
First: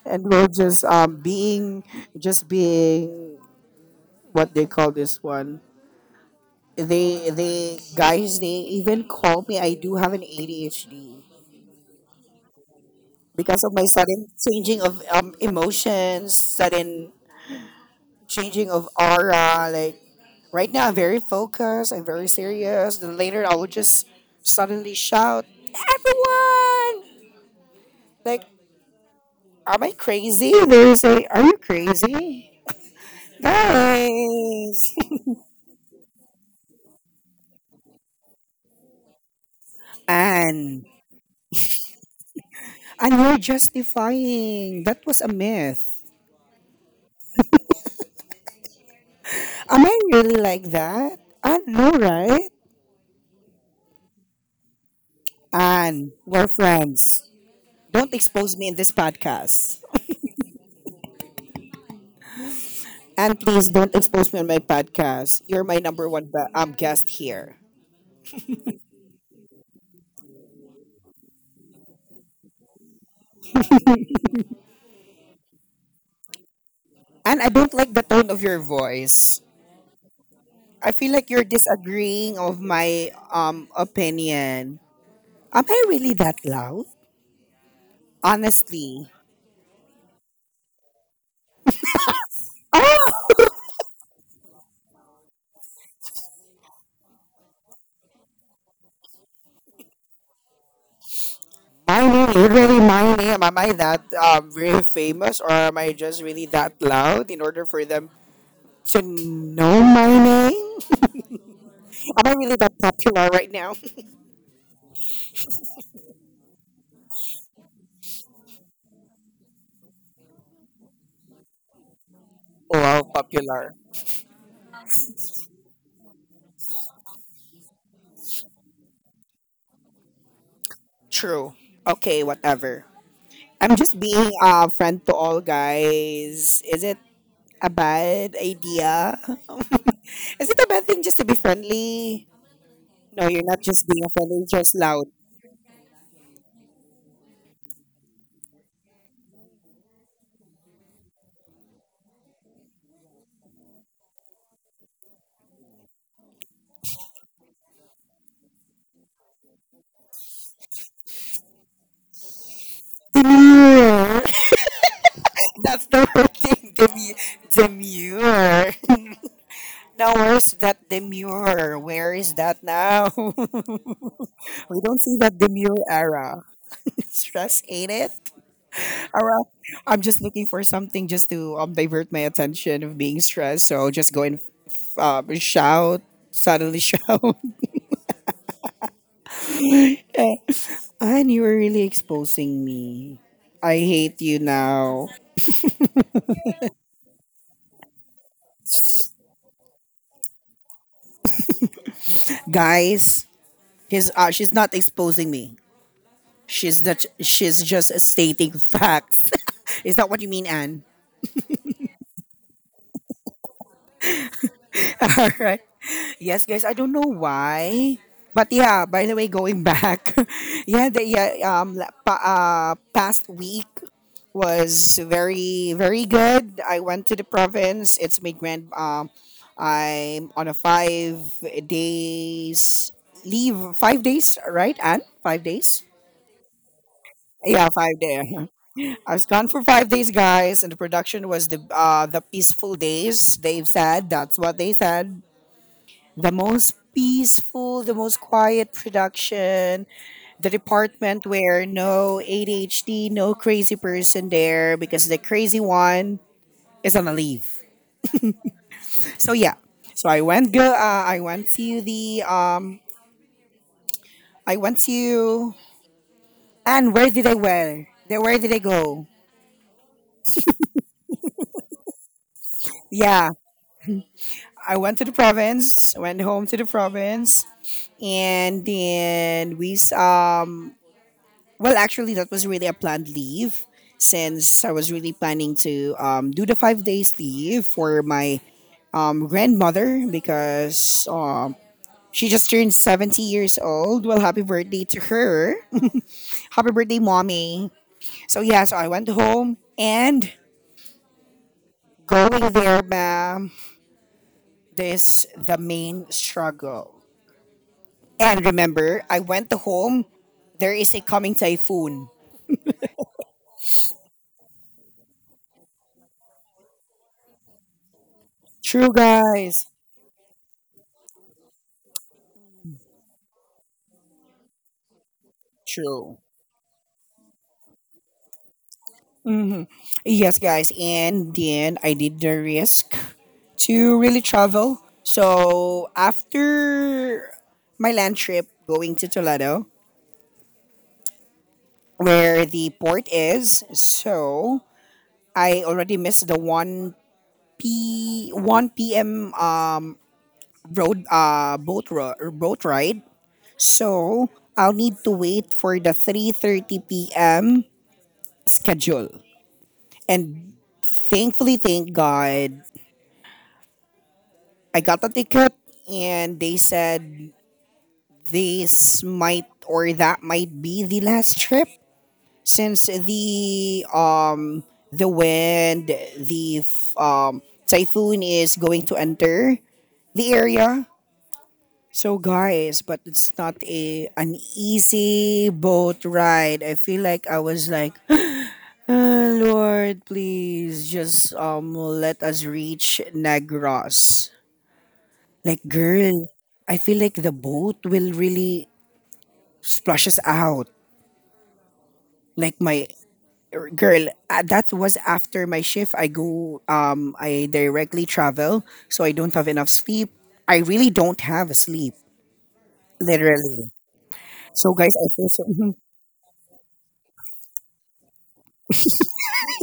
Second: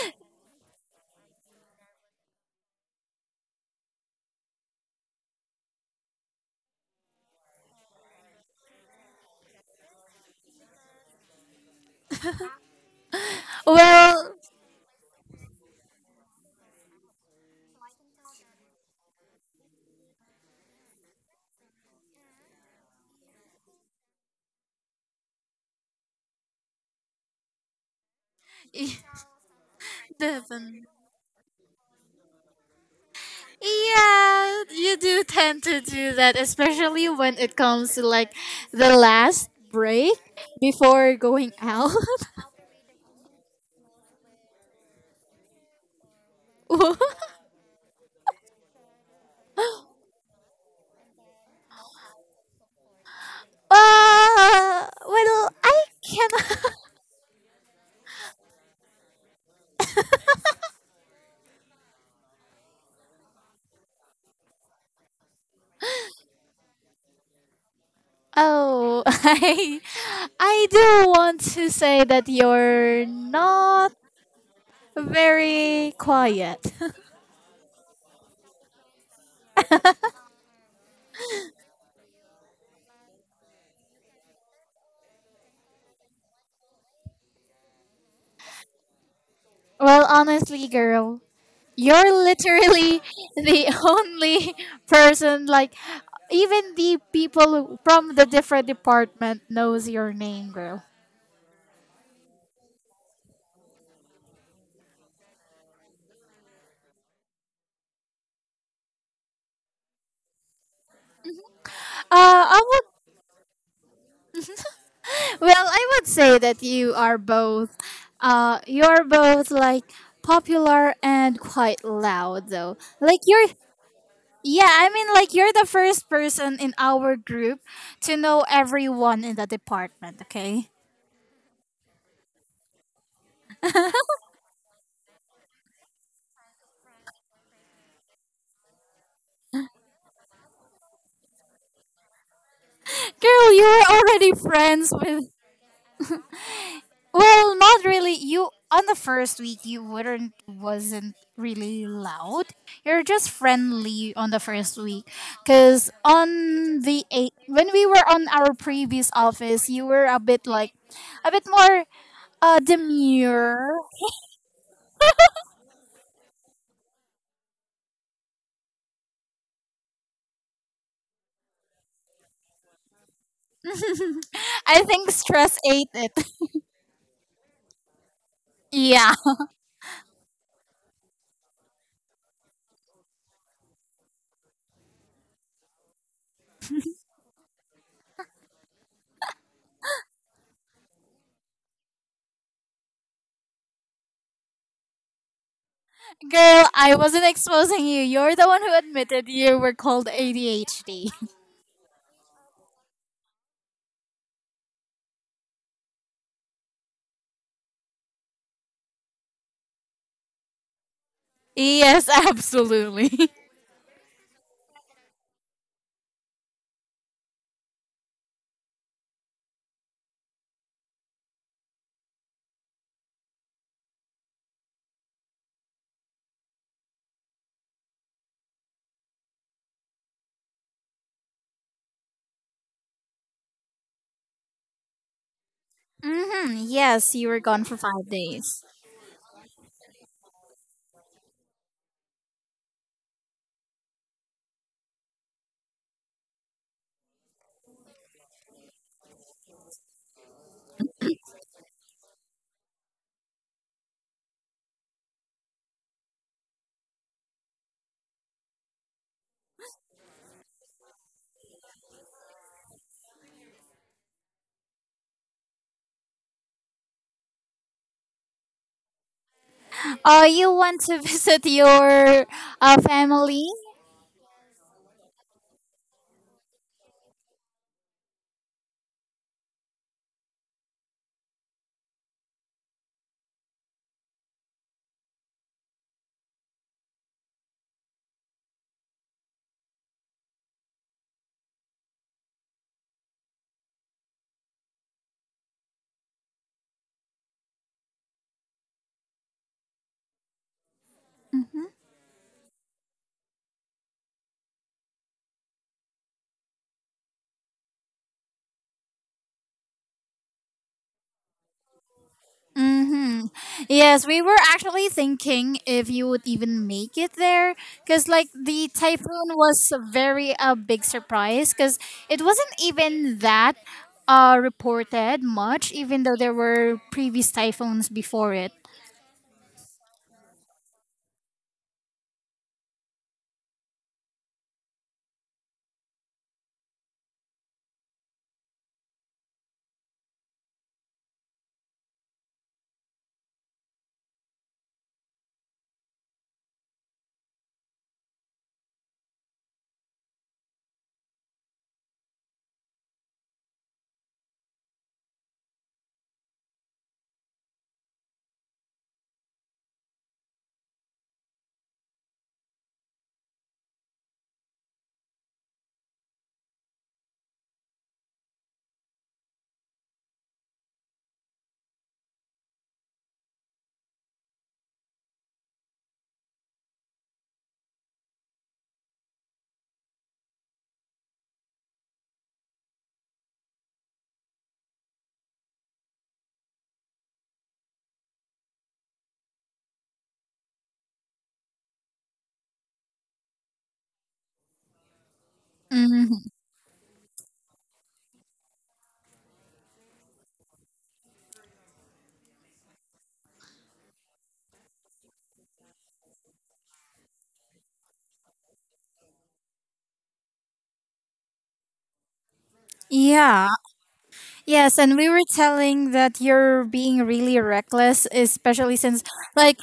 A: And we're just being, just being, what they call this one. They guys they even call me I do have an ADHD because of my sudden
B: well,
A: changing of emotions, sudden changing of aura. Like, right now, I'm very focused. I'm very serious. Then later, I will just suddenly shout, "Everyone!" Like, am I crazy? They
B: definitely.
A: will say, "Are you crazy?"
B: Yeah,
A: Guys,
B: you do tend to do that, especially when it comes to like the last break
A: and
B: before going out.
A: and you're justifying. That was a myth.
B: uh,
A: Am I really like that? I know, right?
B: well, I
A: Anne, we're
B: cannot.
A: friends. Don't expose me in this podcast. And please don't expose me on my podcast. You're my number one guest here.
B: Oh, I do want to say that you're not very quiet.
A: And I don't like the tone of your voice. I feel like you're disagreeing of my opinion. Am I really that loud? Honestly.
B: Well, honestly, girl, you're literally the only person like even the people from the different department knows your name, girl.
A: Oh, my name, literally my name. Am I that really famous or am I just really that loud in order for them to know my name? Am I really
B: I
A: that
B: would
A: popular right now?
B: well, I would say that you are both, you're both like popular and quite loud though.
A: Wow,
B: Like
A: popular.
B: yeah, I mean, like you're the first person in our group to know everyone in the department. Okay,
A: True. Okay, whatever. I'm just being a friend to all guys. Is it a bad idea? Is it a bad thing just to be friendly? No, you're
B: girl,
A: not
B: you
A: just
B: were
A: being a
B: already
A: friendly, you're just
B: friends
A: loud.
B: with. Well, not really. You on the first week you wouldn't wasn't really loud. You're just friendly on the first week, cuz on the eight, when we were on our previous office, you were a bit more demure.
A: Demure. That's the word thing. Demure. Now, where's that demure? Where is that now? We
B: I
A: don't
B: think
A: see that
B: stress
A: demure
B: ate it.
A: era. Stress ate it.
B: Yeah.
A: Around, I'm just looking for something just to divert my attention of being stressed. So I'll just go and shout, suddenly shout. Eh, and you were really exposing me. I hate you now,
B: Girl, I wasn't exposing you. You're the one who admitted you were called ADHD.
A: guys. He's she's not exposing me. She's just stating facts. Is that what you mean, Anne?
B: Yes, absolutely.
A: Alright. Yes, guys, I don't know why. But yeah, by the way, going back, yeah, the yeah, la- pa- past week was very, very good. I went to the province. I'm on a 5 days leave, 5 days, right? And 5 days?
B: Mm-hmm. Yes, you were gone
A: Yeah,
B: for
A: five
B: five
A: days.
B: days.
A: I was gone for 5 days, guys, and the production was the peaceful days. They've said that's what they said the most peaceful, the most quiet production, the department where no ADHD, no crazy person there because the crazy one is on a leave. So yeah, so I went go. I went to the. I went to and where did I wear? Then where did I go?
B: You want to visit your
A: Yeah,
B: family?
A: I went to the province. Went home to the province, and then well, actually, that was really a planned leave since I was really planning to do the 5 days leave for my grandmother because she just turned 70 years old. Well, happy birthday to her. Happy birthday, mommy. So, yeah, so I went home and
B: Mm-hmm.
A: going there, ma'am, this the main struggle. And remember, I went to home. There is a coming typhoon.
B: Mm-hmm. Yes, we were actually thinking if you would even make it there. Because, like, the
A: True,
B: typhoon
A: guys.
B: was a very big surprise. Because it wasn't even that reported much, even though
A: True.
B: there were previous typhoons before it.
A: Hmm. Yes, guys. And then I did the risk to really travel. So after my land trip going to Toledo, where the port is, so I already missed the 1 p 1 p.m. Road boat ro- or boat ride. So I'll need to wait for the 3:30 p.m. schedule. And thankfully, thank God, I got a ticket and they said this might or that might be the last trip since the typhoon is going to enter the area. So guys, but it's not a an easy boat ride. I feel like I was like, "Ah, Lord, please just let us reach Negros. Like, girl,
B: Mm-hmm.
A: I feel like the boat will really splash us out. Like my girl, that was after my shift. I directly travel, so I don't have enough sleep. I really don't have a sleep,
B: Yeah.
A: literally. So,
B: Yes,
A: guys,
B: and
A: I
B: we were
A: feel so.
B: telling that you're being really reckless, especially since, like,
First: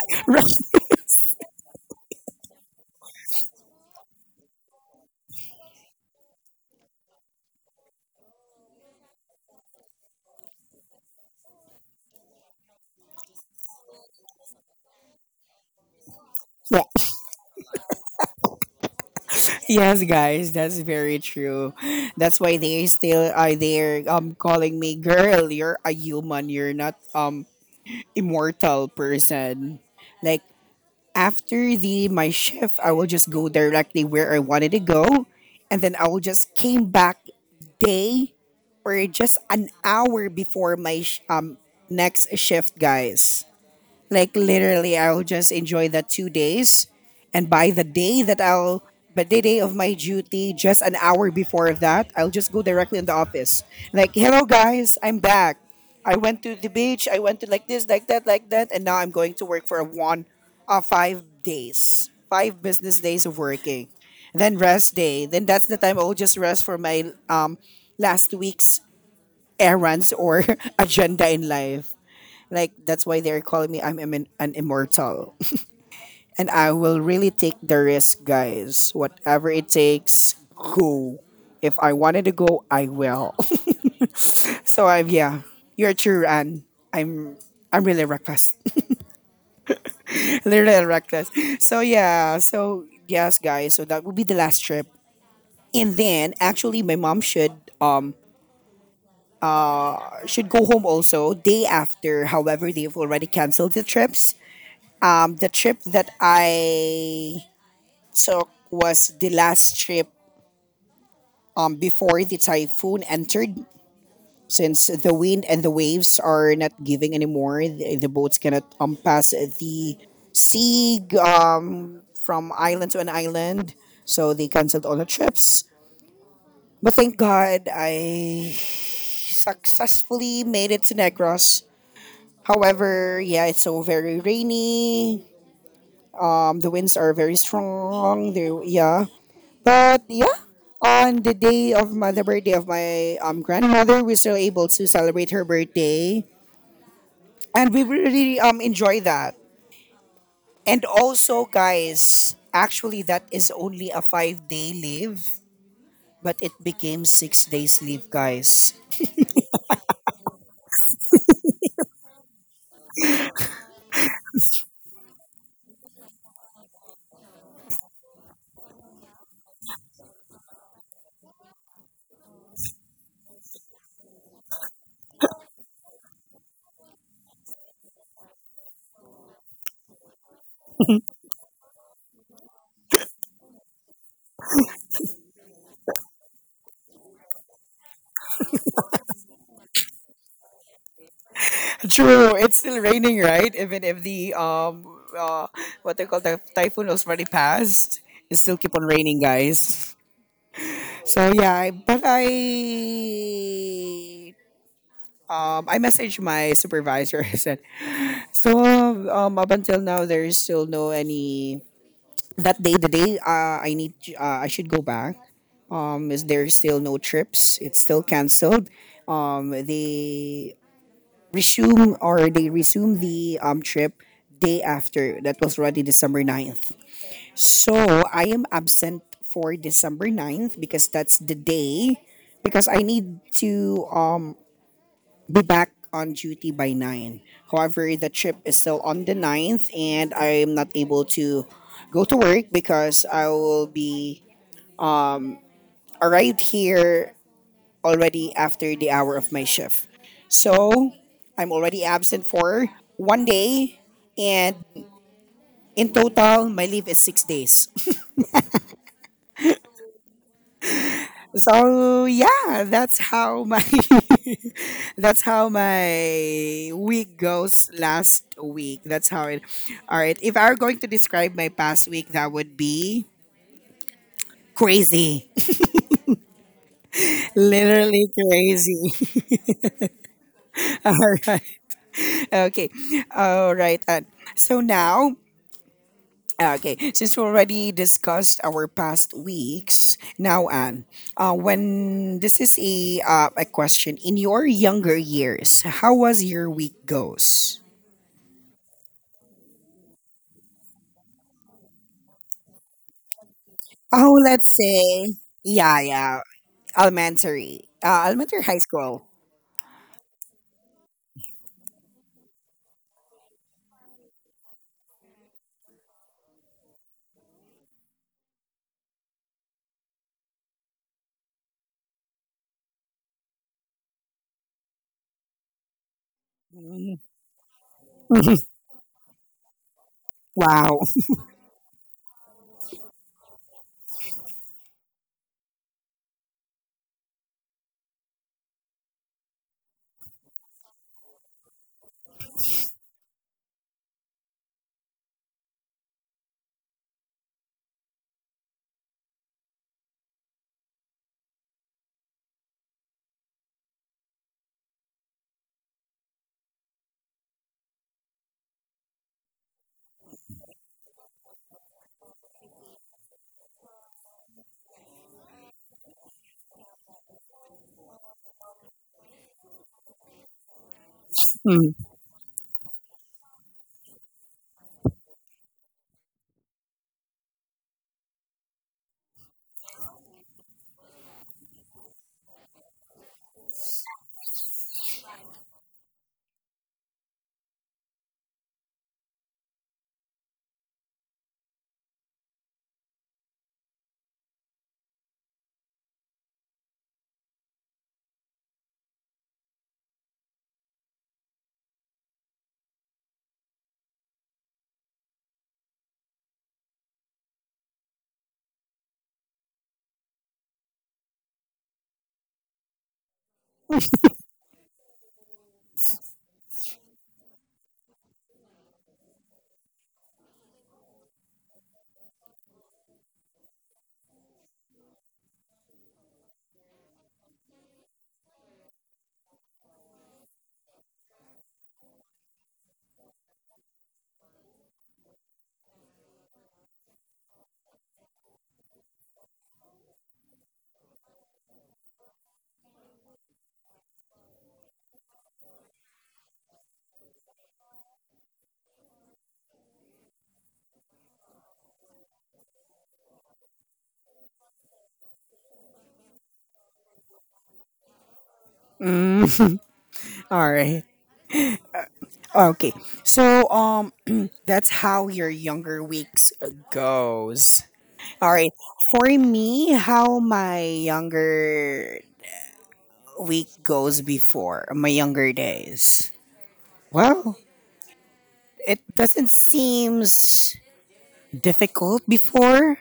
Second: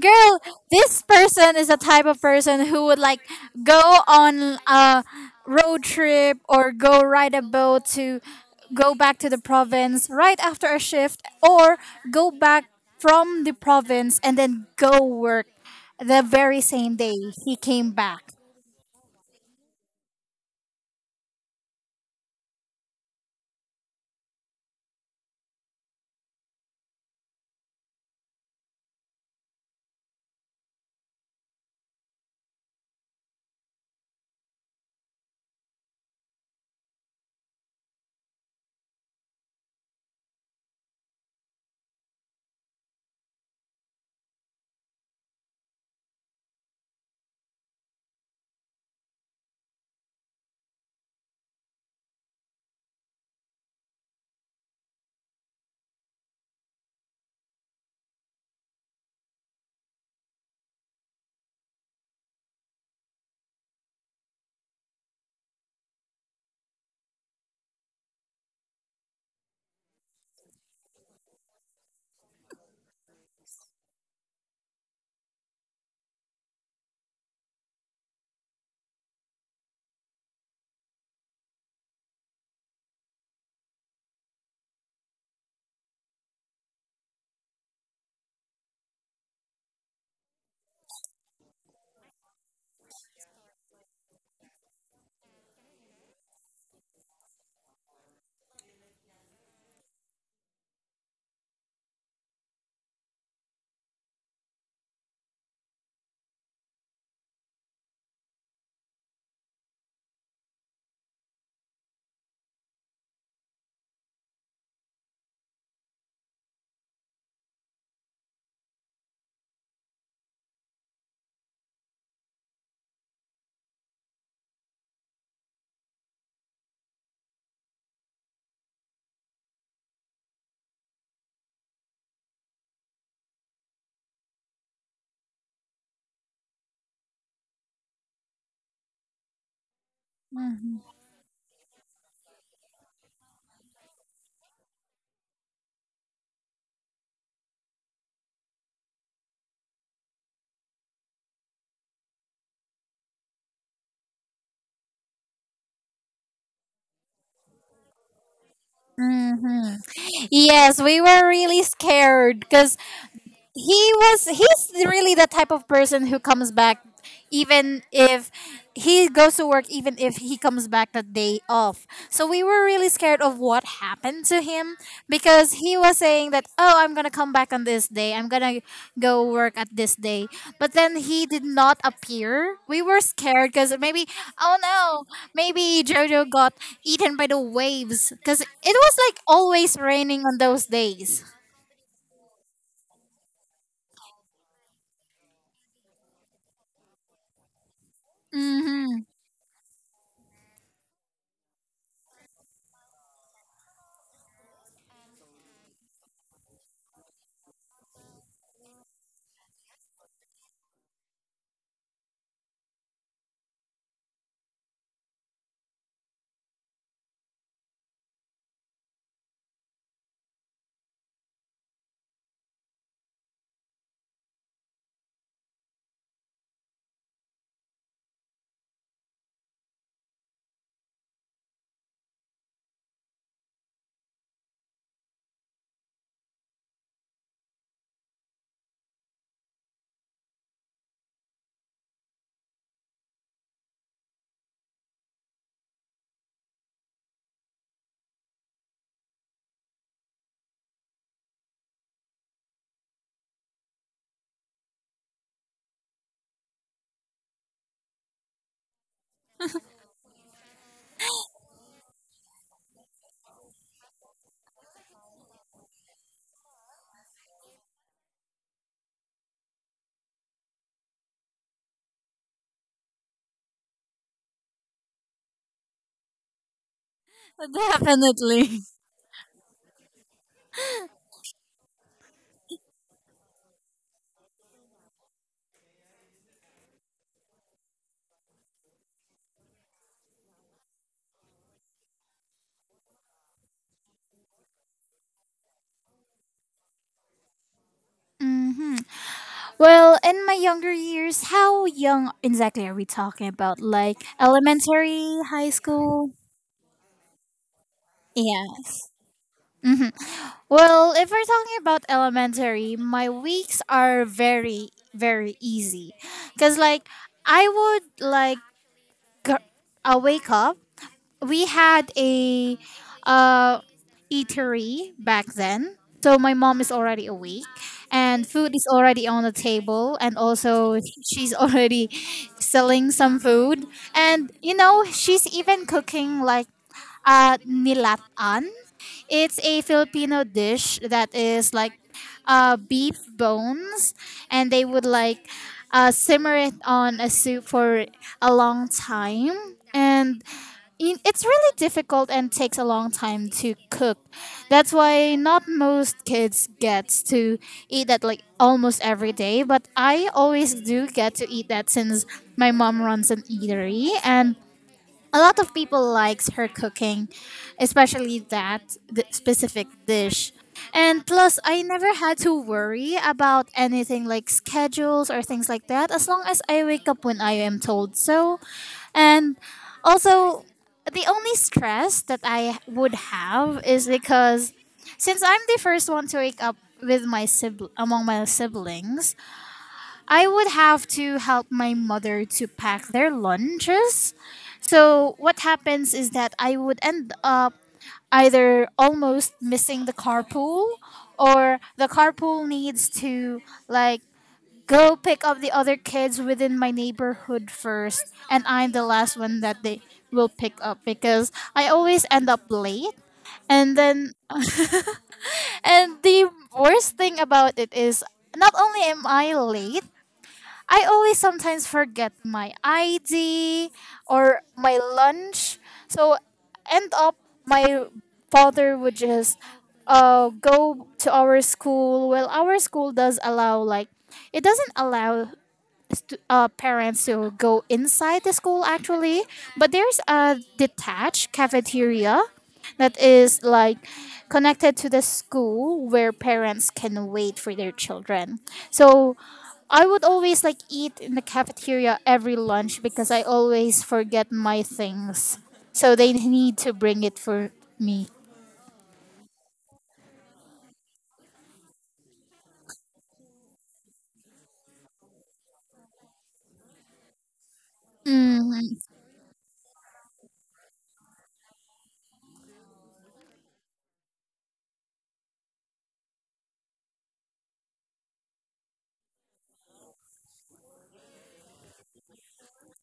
B: girl, this person is the type of person who would like go on a road trip or go ride a boat to go back to the province right after a shift, or go back from the province and then go work the very same day he came back.
A: Yeah. Yes, guys, that's very true. That's why they still are there, calling me, girl. You're a human. You're not immortal person. Like after the my shift, I will just go directly where I wanted to go, and then I will just came back day or just an hour before my next shift, guys. Like literally, I'll just enjoy the 2 days, and by the day that I'll, but the day of my duty, just an hour before that, I'll just go directly in the office. Like, hello guys, I'm back. I went to the beach. I went to like this, like that, and now I'm going to work for a 5 days, 5 business days of working, then rest day. Then that's the time I'll just rest for my last week's errands or agenda in life. Like that's why they're calling me I'm an immortal. And I will really take the risk, guys. Whatever it takes, go. If I wanted to go, I will. So I'm yeah. You're true and I'm I'm really reckless. Literally reckless. So yeah, so yes guys, so that will be the last trip. And then actually my mom uh, should go home also day after. However, they've already canceled the trips. The trip that I took was the last trip before the typhoon entered. Since the wind and the waves are not giving anymore, the boats cannot pass the sea from island to an island. So they canceled all the trips. But thank God I successfully made it to Negros. However, yeah, it's so very rainy. The winds are very strong. There, yeah. But yeah, on the day of the birthday of my grandmother, we were able to celebrate her birthday, and we really really, enjoy that. And also, guys, actually, that is only a 5 day leave, but it became 6 days leave, guys.
B: Mm-hmm. Yes, we were really scared because he's really the type of person who comes back even if he goes to work, even if he comes back the day off. So we were really scared of what happened to him, because he was saying that, oh, I'm gonna come back on this day, I'm gonna go work at this day, but then he did not appear. We were scared, because maybe, oh no, maybe Jojo got eaten by the waves, because it was like always raining on those days.
A: True, it's still raining, right? Even if the uh, what they call the typhoon was already passed, it still keep on
B: Mm-hmm.
A: raining, guys. So yeah, I- but I messaged my supervisor. I said, "So up until now, there is still no any that day. The day I should go back. Is there still no trips? It's still canceled. They resume the trip day after. That was already December 9. So I am absent for December 9 because that's the day because I need to be back on duty by 9. However, the trip is still on the 9th, and I'm not able to go to work because I will be arrived here already after the hour of my shift. So, I'm already absent for one day and in total my leave is 6 days. So, yeah, that's how my that's how my week goes last week. That's how it. All right. If I were going to describe my past week, that would be crazy. Literally
B: Definitely.
A: crazy. All right. Okay. All right. And so now, okay, since we already discussed our past weeks, now, Anne, when this is a question, in your younger years, how was your week goes?
B: Mm-hmm. Well, in my younger years, how young exactly are we talking about? Like,
A: Oh, let's say,
B: elementary, high
A: yeah,
B: school?
A: yeah, elementary. Elementary high
B: Yes.
A: school.
B: Mm-hmm. Well, if we're talking about elementary, my weeks are very, very easy. Because, like, I would, like, gr- wake up, we had a uh, eatery back then. So my mom is
A: Mm.
B: already awake, and food is already on the table, and also
A: Wow.
B: she's already selling some food, and you know she's even cooking like nilatan. It's a Filipino dish that is like beef bones, and they would like simmer it on a soup for a long time. And it's really difficult and takes a long time to cook. That's why not most kids get to eat that like almost every day, but I always do get to eat that since my mom runs an eatery and a lot of people likes her cooking, especially that the specific dish. And plus, I
A: Mm.
B: never had to worry about anything like schedules or things like that as long as I wake up when I am told so. And also, the only stress that I would have is because since I'm the first one to wake up with my among my siblings, I would have to help my mother to pack their lunches. So what happens is that I would end up either almost missing the carpool or the carpool needs to like go pick up the other kids within my neighborhood first, and I'm the last one that they will pick up because I always end up late. And then and the worst thing about it is not only am I late, I always sometimes forget my ID or my lunch. So end up my father would just go to our school. Well, our school does allow like it doesn't allow parents to go inside the school actually, but there's a detached cafeteria that is like connected to the school where parents can wait for their children. So I would always like eat in the cafeteria every lunch because I always forget my things. So they need to bring it for me.
A: Mm. All right. Okay. So that's how your younger weeks goes. All
B: hmm
A: right. For me, how my younger week goes before my younger days. Well, it doesn't seem difficult before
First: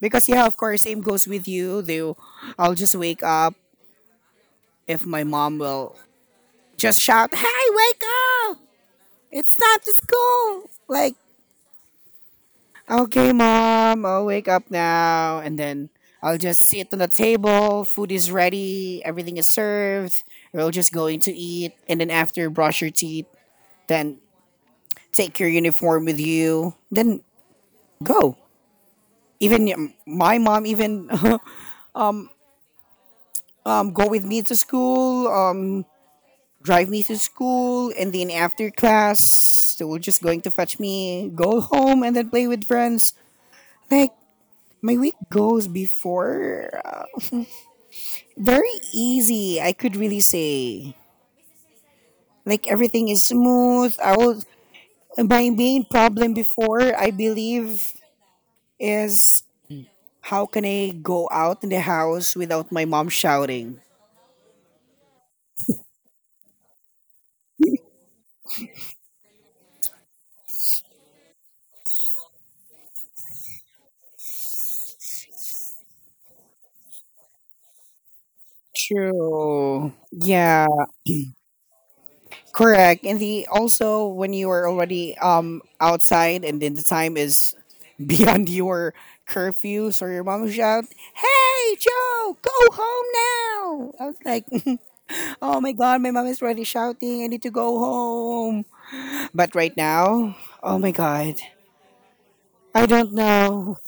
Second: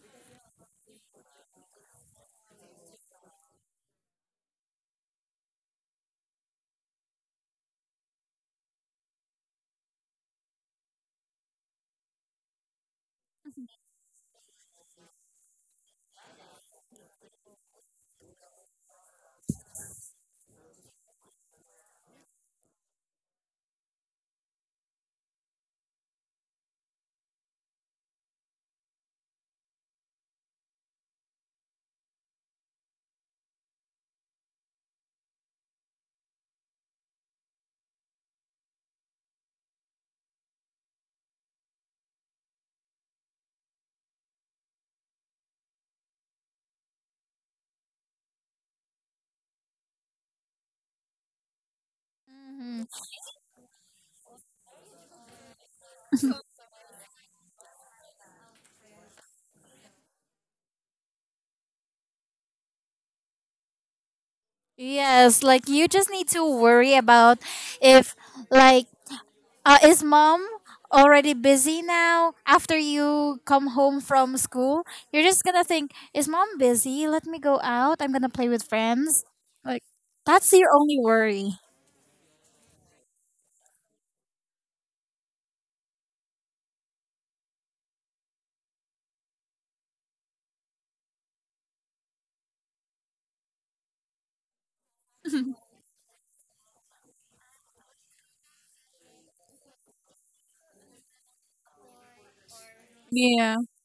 A: because yeah, of course, same goes with you. Though I'll just wake up if my mom will just shout, "Hey, wake up! It's time to school!" Like, okay, mom, I'll wake up now, and then I'll just sit on the table. Food is ready, everything is served. We're just going to eat, and then after, brush your teeth, then take your uniform with you, then go. Even my mom even um go with me to school. Drive me to school, and then after class, they were just going to fetch me, go home, and then play with friends. Like, my week goes before very easy, I could really say. Like, everything is smooth. I was, my main problem before, I believe, is how can I go out in the house without my mom shouting?
B: Yes, like you just need to worry about if like is mom already busy now after you come home from school? You're just gonna think, is mom busy? Let me go out. I'm gonna play with friends. Like,
A: True.
B: that's
A: Yeah.
B: your only worry.
A: Correct. And the also when you are already outside and then the time is beyond your curfew, so your mom will shout, "Hey Joe, go home now." I was like, "Oh my god, my mom is already shouting, I need to go home." But right now, oh my god. I don't
B: Yeah.
A: know.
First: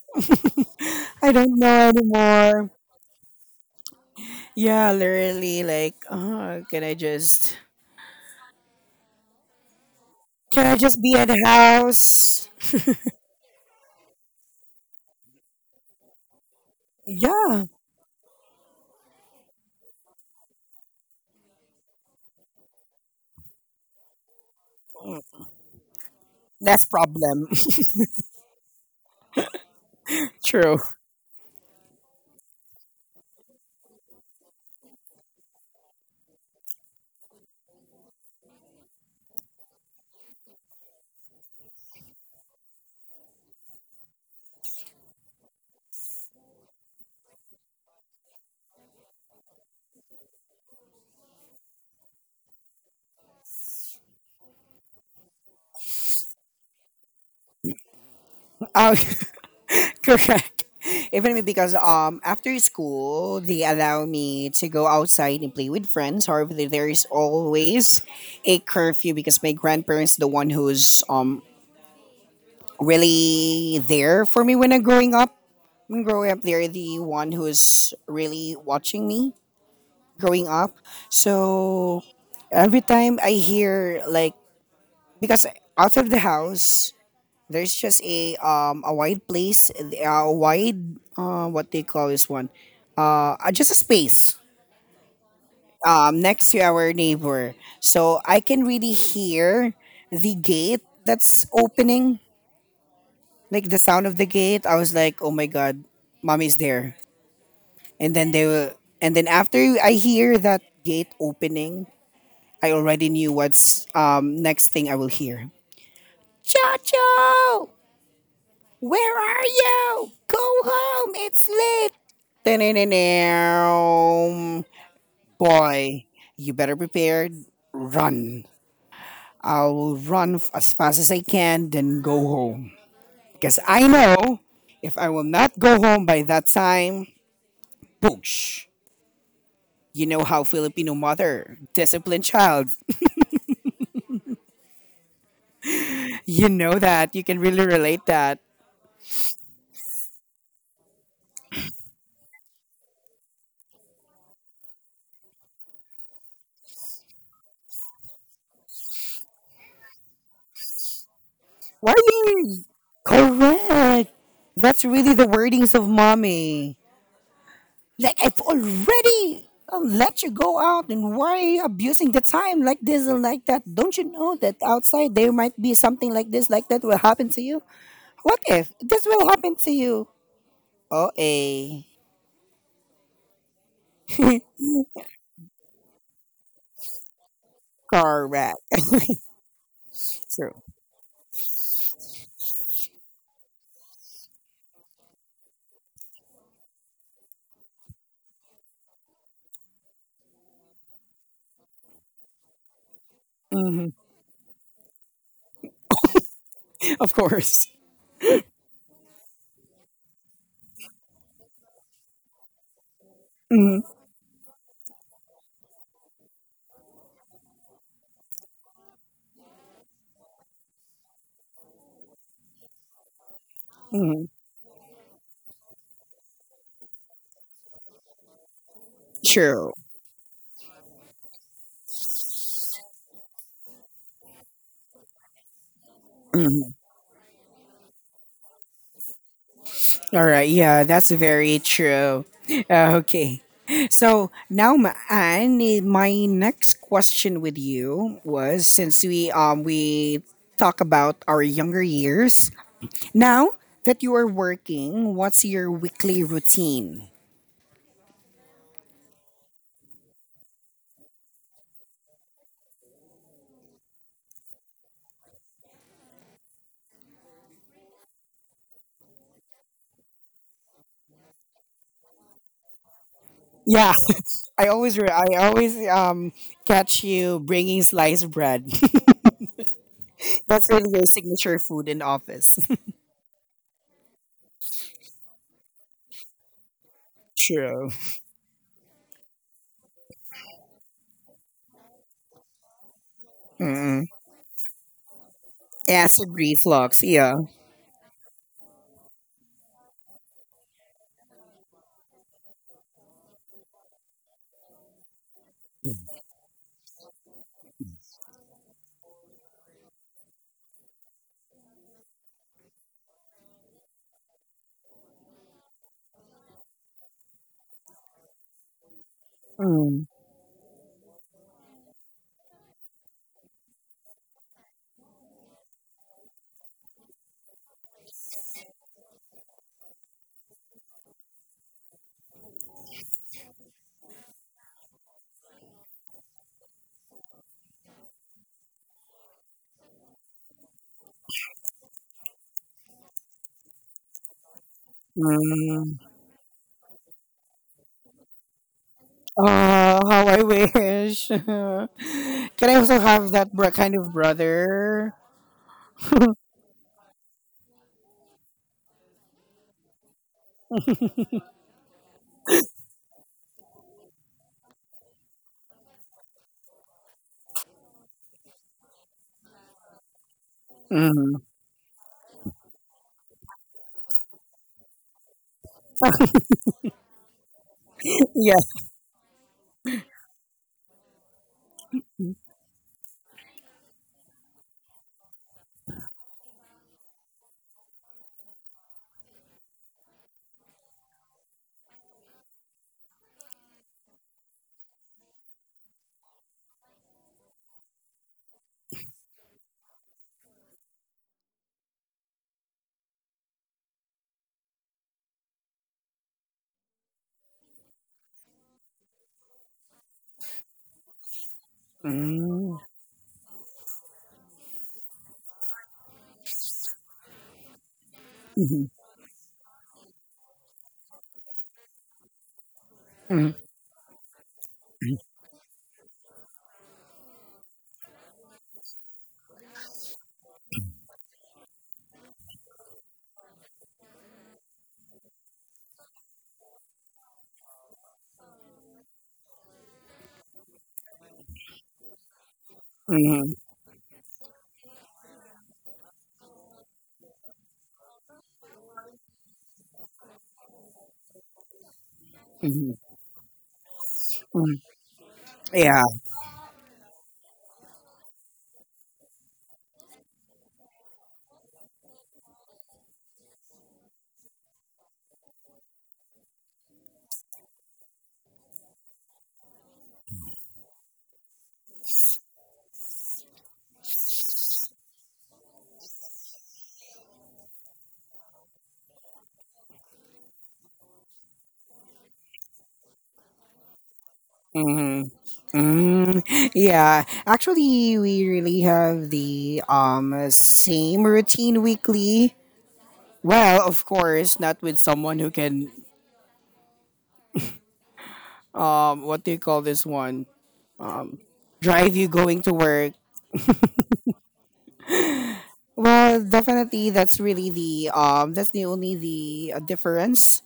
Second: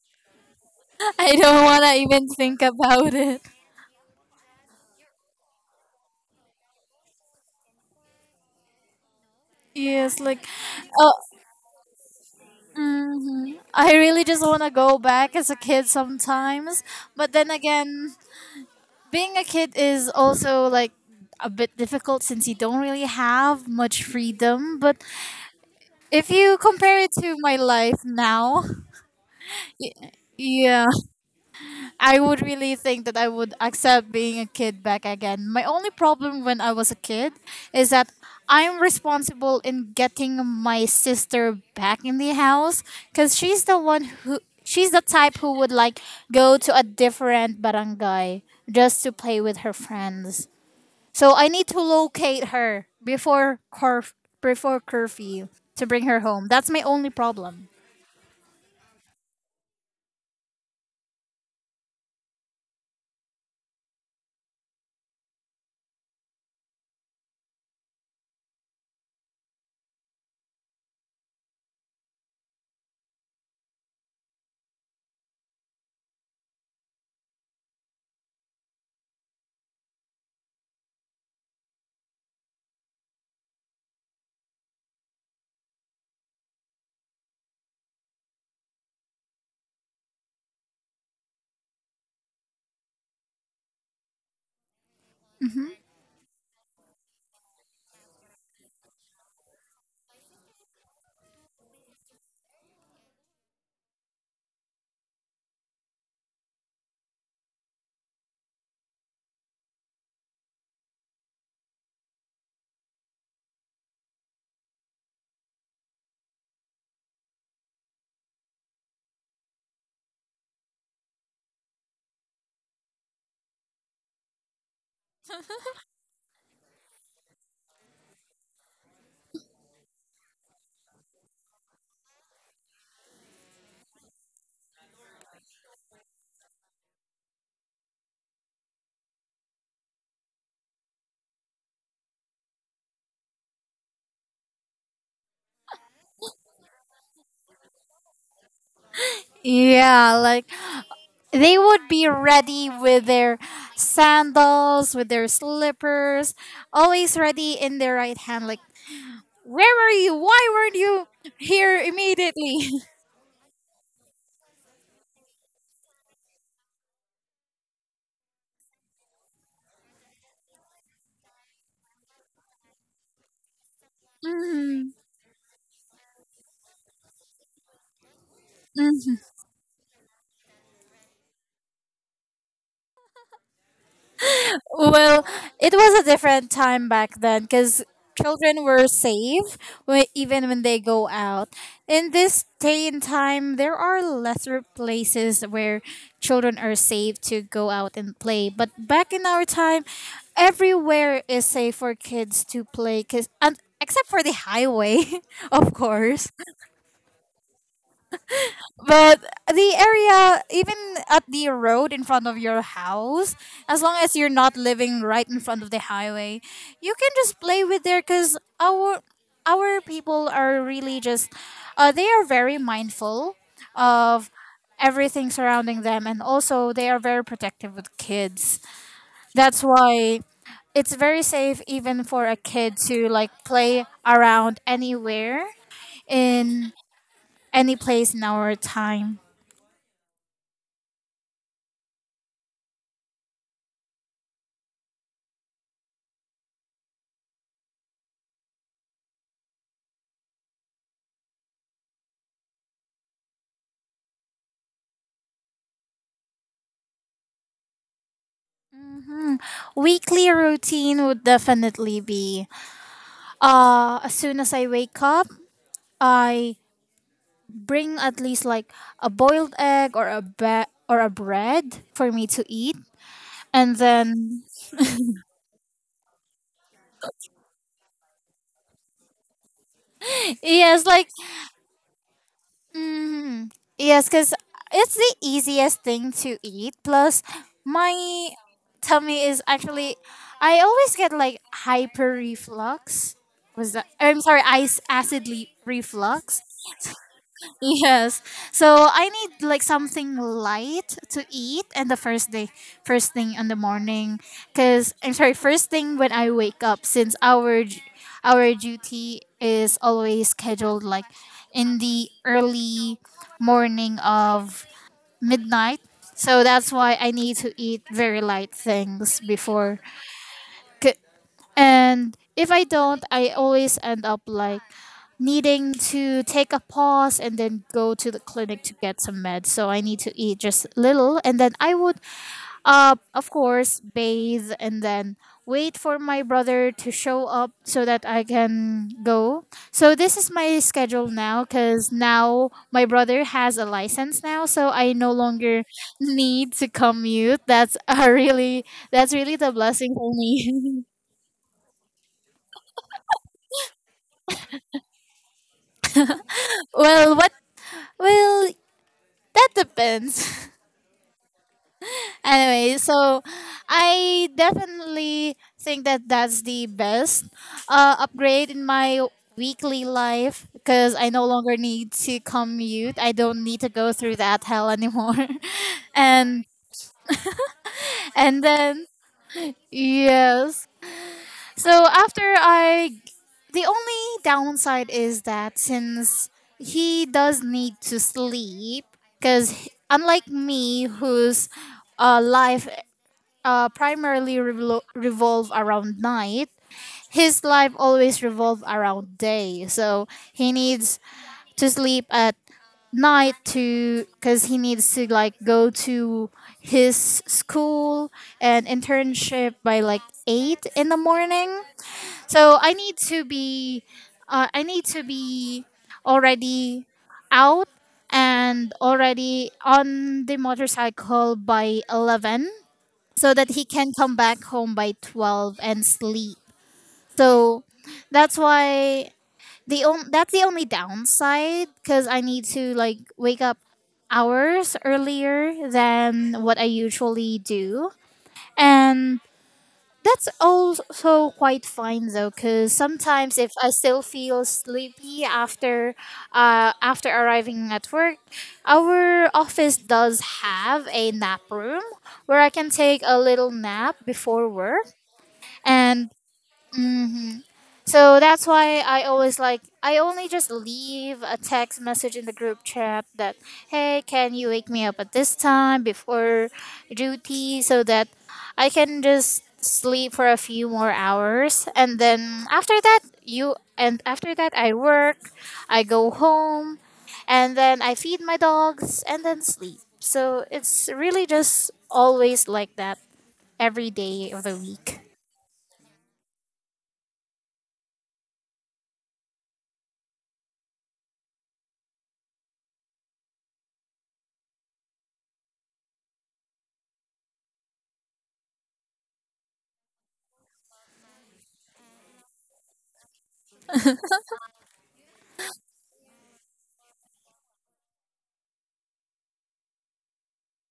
A: I
B: I
A: don't
B: don't
A: know
B: wanna even think
A: anymore.
B: about it.
A: Yeah, literally like, can I just
B: Yes, like,
A: can I just
B: oh,
A: be at the house?
B: I really just wanna go back as a kid sometimes. But then
A: Yeah.
B: again, being a kid is also like a bit difficult since you don't really have much freedom. But if you
A: Less
B: compare it to
A: problem.
B: my life now,
A: True.
B: yeah, I would really think that I would accept being a kid back again. My only problem when I was a kid is that I'm responsible in getting my sister back in the house because she's the one who. She's the type who would like go to a different barangay just to play with her friends. So I need to locate her before before curfew to bring her home. That's my only problem.
A: Oh, correct. Even me because after school they allow me to go outside and play with friends. However, there is always a curfew because my grandparents the one who's really there for me when I'm growing up. When growing up, they're the one who's really watching me growing up. So every time I hear like because outside of the house there's just a wide place, a wide what they call this one, just a space
B: Mm-hmm.
A: next to our neighbor, so I can really hear the gate that's opening, like the sound of the gate. I was like, "Oh my god, mommy's there," and then they will, and then after I hear that gate opening, I already knew what's next thing I will hear. Chacho! Where are you? Go home. It's late. Da-da-da-dum. Boy, you better prepare. Run. I'll run as fast as I can, then go home. Because I know if I will not go home by that time, boosh. You know how Filipino mother, disciplined child. You know that. You can really relate that.
B: Yeah, like they would be ready with their sandals, with their slippers, always ready in their right hand. Like, where were you? Why weren't you here
A: Why
B: immediately?
A: correct? That's really the wordings of mommy. Like I've already let you go out, and why are you abusing the time like this and like that? Don't you know that
B: Mhm.
A: outside there might be something like this, like that will happen to you? What if this will happen to you? Oh, a
B: Well, it was a different time back then because children
A: correct,
B: were safe even
A: true.
B: when they go out. In this day and time, there are lesser places where children are safe to go out and play. But back in our time, everywhere is safe for kids to play, cause, and,
A: Hmm.
B: except for the highway, of course.
A: Of course.
B: But the area, even at the road in front of your house, as
A: Hmm.
B: long as you're not living right in front of the highway, you can just play with there because our people are really just they are very mindful
A: Hmm.
B: of everything surrounding them, and also they are very protective with kids. That's
A: True.
B: why it's very safe even for a kid to like play around anywhere in
A: Mm-hmm.
B: any place in our time.
A: All right. Yeah, that's very true. Okay. So now, Anne, my next question with you was since we talk about our younger years. Now that you are working, what's your weekly routine?
B: Mhm. Weekly routine would definitely be as soon as I wake up, I bring at least like a boiled egg or a bread for me to eat. And
A: Yeah,
B: then
A: I always catch you bringing sliced bread. That's
B: yes,
A: really your
B: like
A: signature food in office.
B: mm, yes, cuz it's the easiest thing to eat plus my
A: True.
B: tummy is actually I always get like hyper reflux. Was that?
A: Mm-mm.
B: I'm sorry, ice
A: Acid
B: reflux.
A: reflux. Yeah.
B: Yes. So I need like something light to eat and the first day first thing in the morning cuz I'm sorry first thing when I wake up since our duty is always scheduled like in the early morning of midnight. So that's why I need to eat very light things before.
A: Mm.
B: And if I don't, I always end up like needing to take a pause and then go to the clinic to get some meds. So I need to eat just little and then I would of course bathe and then wait for my brother to show up so that I can go. So this is my schedule now cuz now my brother has a license now, so I no longer
A: Mm.
B: need to commute. That's a really that's really
A: Oh,
B: the blessing for
A: how I
B: me.
A: wish. Can I also kind of brother?
B: well, what Well, that depends. anyway, so I definitely think that that's the best upgrade in my weekly life because I no
A: Mm.
B: longer need to commute. I don't need to go through that hell anymore. and and then
A: Yes.
B: yes, So after I, the only downside is that since he does need to sleep, because unlike me, whose life primarily revolve around night, his life always revolve around day. So he needs to sleep at night to because he needs to like go to his school and internship by like 8 in the morning, so I
A: Mm.
B: need to be, uh, I need to be already out and
A: Mhm.
B: already on the motorcycle by 11, so that
A: Mm.
B: he can come back home by 12 and sleep. So that's why that's the only downside because I need to like wake up hours earlier than what I usually do, and that's also quite fine though, because sometimes if
A: Mhm.
B: I still feel sleepy after, after arriving at work, our office does have a nap room where I can take
A: Mhm.
B: a little nap before
A: Mm.
B: work, and
A: Yeah.
B: mm, so that's why I always like I only just leave a text message in the group chat that hey, can you wake me up at this time before duty so that I can just sleep for a few more hours, and then after that you and after that I work, I go home and then I feed my dogs and then sleep. So it's really just always like that every day of the week.
A: Hmm. Mm, yeah, actually, we really have the same routine weekly. Well, of course, not with someone who can what do you call this one, um drive you going to work. Well, definitely, that's really the that's the only the difference.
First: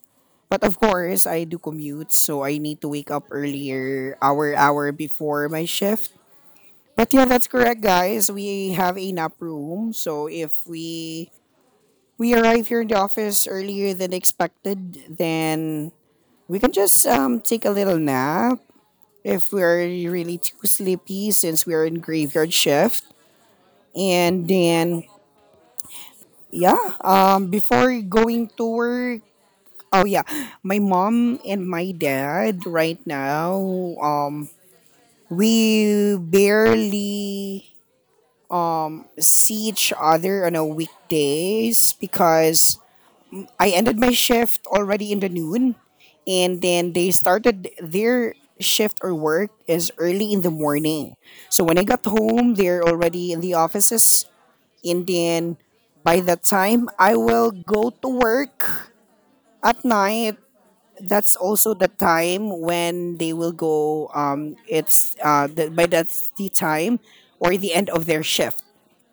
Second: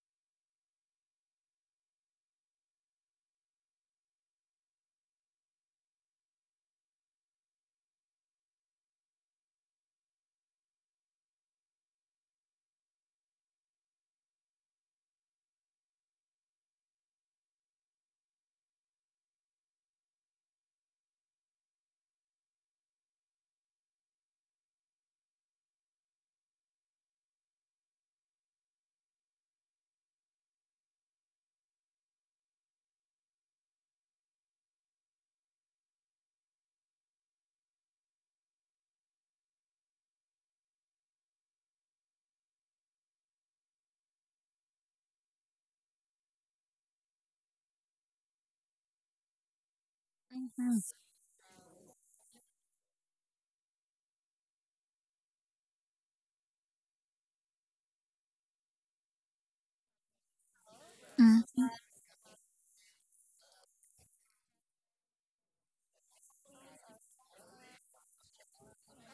A: But of course, I do commute, so I need to wake up earlier, hour before my shift. But yeah, that's correct, guys. We have a nap room, so if we arrive here in the office earlier than expected, then we can just take a little nap if we're really too sleepy since we're in graveyard shift, and then yeah. Before going to work, oh yeah, my mom and my dad right now, um, we barely see each other on a weekdays because I ended my shift already in the noon, and then they started their shift or work is early in the morning. So when I got home, they're already in the offices, and then by the time I will go to work at night, that's also the time when they will go. By that's the time or the end of their shift.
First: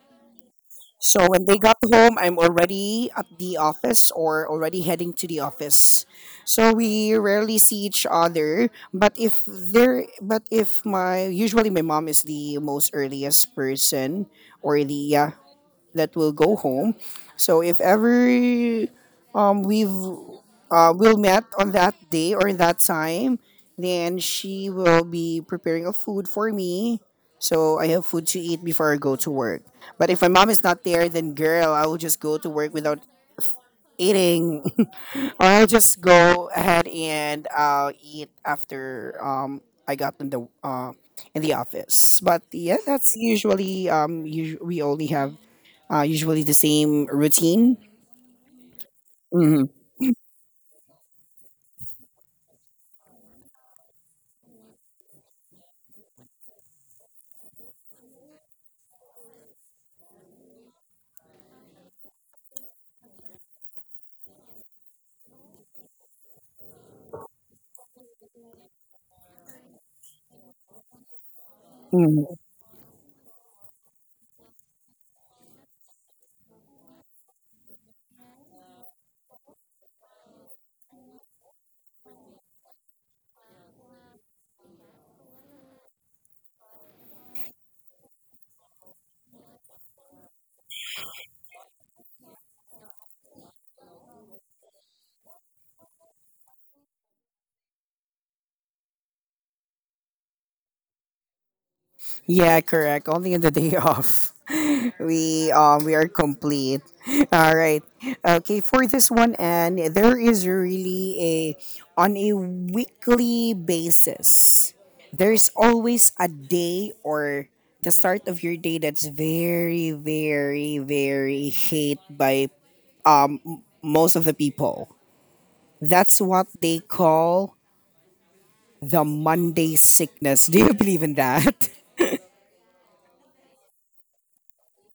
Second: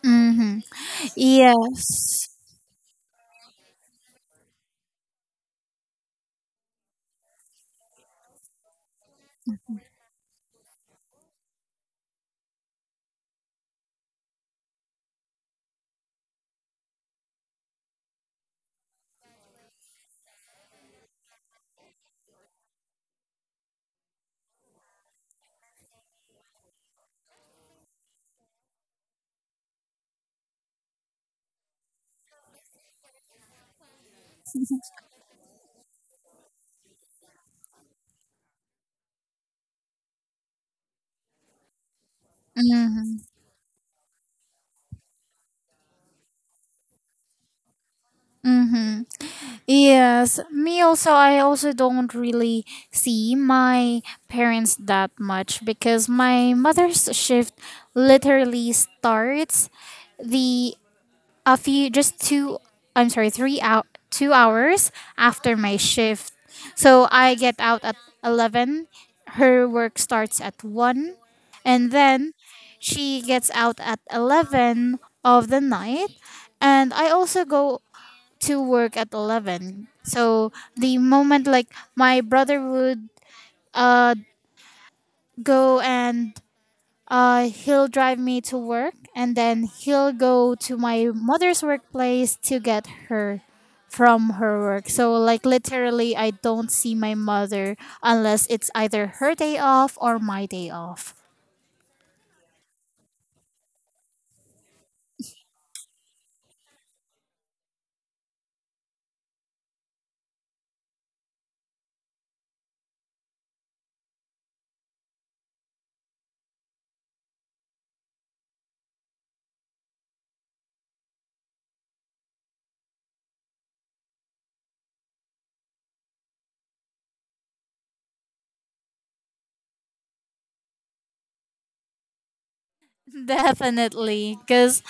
B: Mm-hmm.
A: So when they got home,
B: Yes.
A: I'm already at the office or already heading to the office. So we rarely see each other. But if my usually my mom is the most earliest person or the yeah that will go home. So if ever we've will meet on that day or in that time. Then she will be preparing a food for me. So I have food to eat before I go to work. But if my mom is not there, then girl, I will just go to work without eating. Or I'll just go ahead and I'll eat after, I got in the office. But yeah, that's
B: Mm-hmm.
A: usually we only have usually the same routine.
B: Mm-hmm.
A: Hmm.
B: Yes. Me also, I also don't really see my parents that much because my mother's shift literally starts the a few just two I'm sorry three out 2 hours after my shift. So I get out at 11, her work starts at 1, and then she gets out at 11 of the night, and I also go to work at 11. So the moment like my brother would uh go and he'll drive me to work and then he'll go to my mother's workplace to get her from her work. So, like, literally, I don't see my mother unless it's either her day off or my day off.
A: Yeah, correct. Only in the day off. We are complete. All right. Okay, for this one, and there is really a on a weekly basis. There's always a day or the start of your day that's very very very hate by most of the people. That's what they call the Monday sickness. Do you believe in that?
B: Definitely. Because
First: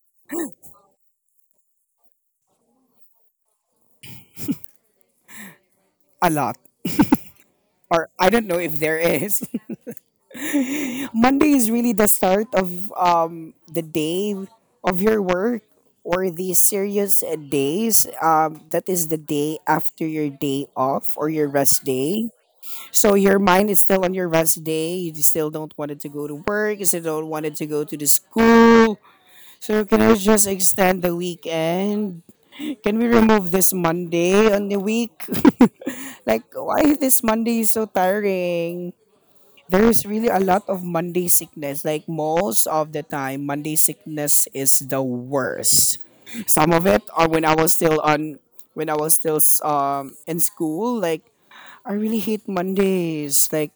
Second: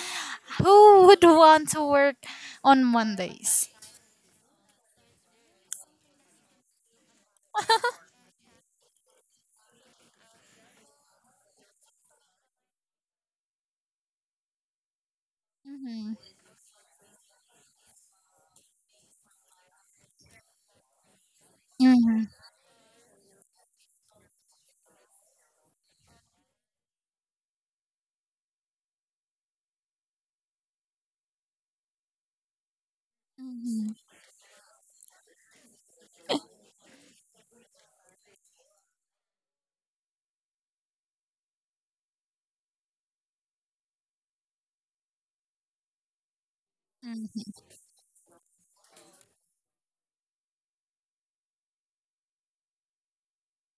B: who would want to work on Mondays?
A: A lot. Or I don't know if there is. Monday is really the start of the day of your work
B: Mm-hmm.
A: or the serious days. That is the day after your day off or your rest
B: Mm-hmm.
A: day. So your mind is still on your rest day. You still don't want it to go to work. You still don't want it to go to the school. So can I just extend the weekend? Can we remove this Monday on the week? Like why this Monday is so tiring? There's really a lot of Monday sickness. Like most of the time, Monday sickness is the worst. Some of it
B: Mm-hmm.
A: are
B: Mm-hmm.
A: when I was still on when I was still in school. Like I really hate Mondays. Like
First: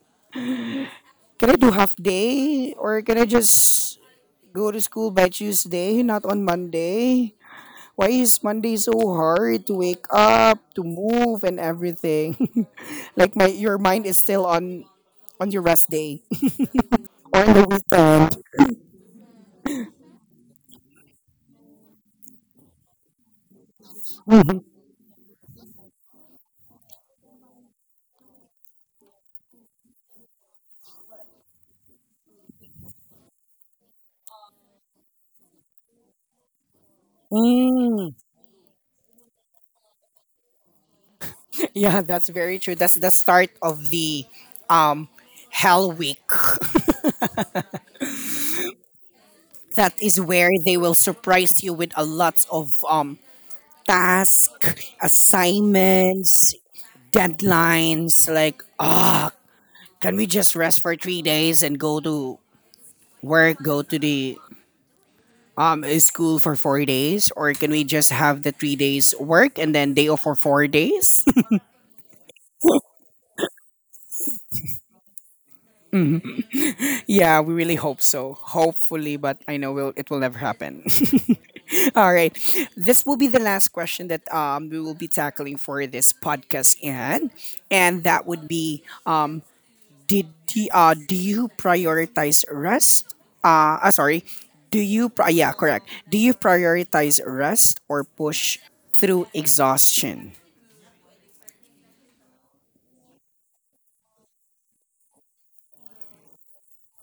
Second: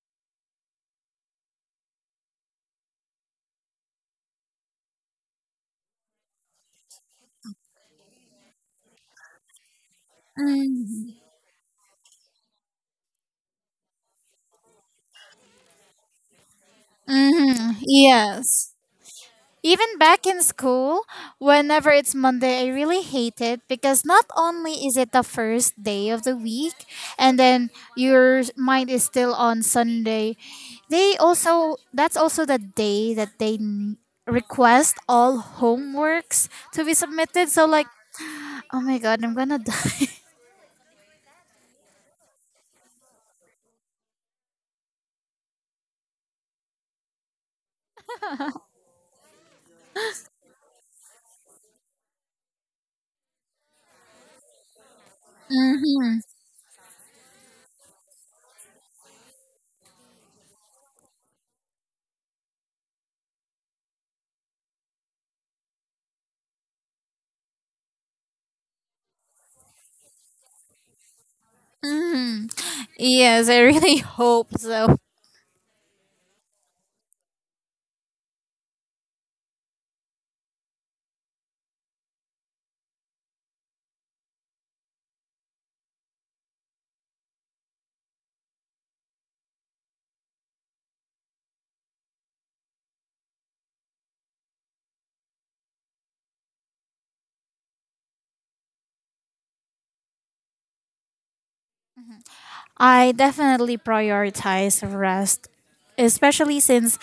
A: can I do half day or can I just go to school by Tuesday, not on Monday? Why is Monday so hard to wake up, to
B: Mm-hmm.
A: move, and everything? Like my your mind is still on your rest day. Or on the
B: Mm-hmm.
A: weekend.
B: Yes. Even back in school, whenever it's Monday, I really hate it because not
A: Mhm.
B: only is it the first day of the week and then your mind is still on Sunday, they also, that's also the day that request all homeworks to be submitted. So, like,
A: Mm.
B: oh my god, I'm gonna die.
A: Yeah, that's very true. That's the start of the um Hell Week. That is where they will surprise you with a lot of tasks,
B: hmm
A: assignments, deadlines, like ah, can we just rest for 3 days and go to work, go to the school for 4 days, or can we just have the 3 days work and then day off for 4 days?
B: hmm Yes, I really hope so.
A: Yeah, we really hope so. Hopefully, but I know will it will never happen. All right. This will be the last question that, we will be tackling for this podcast, and that would be did do you prioritize rest? Sorry. Yeah, correct. Do you prioritize rest or push through exhaustion?
B: I definitely prioritize rest, especially since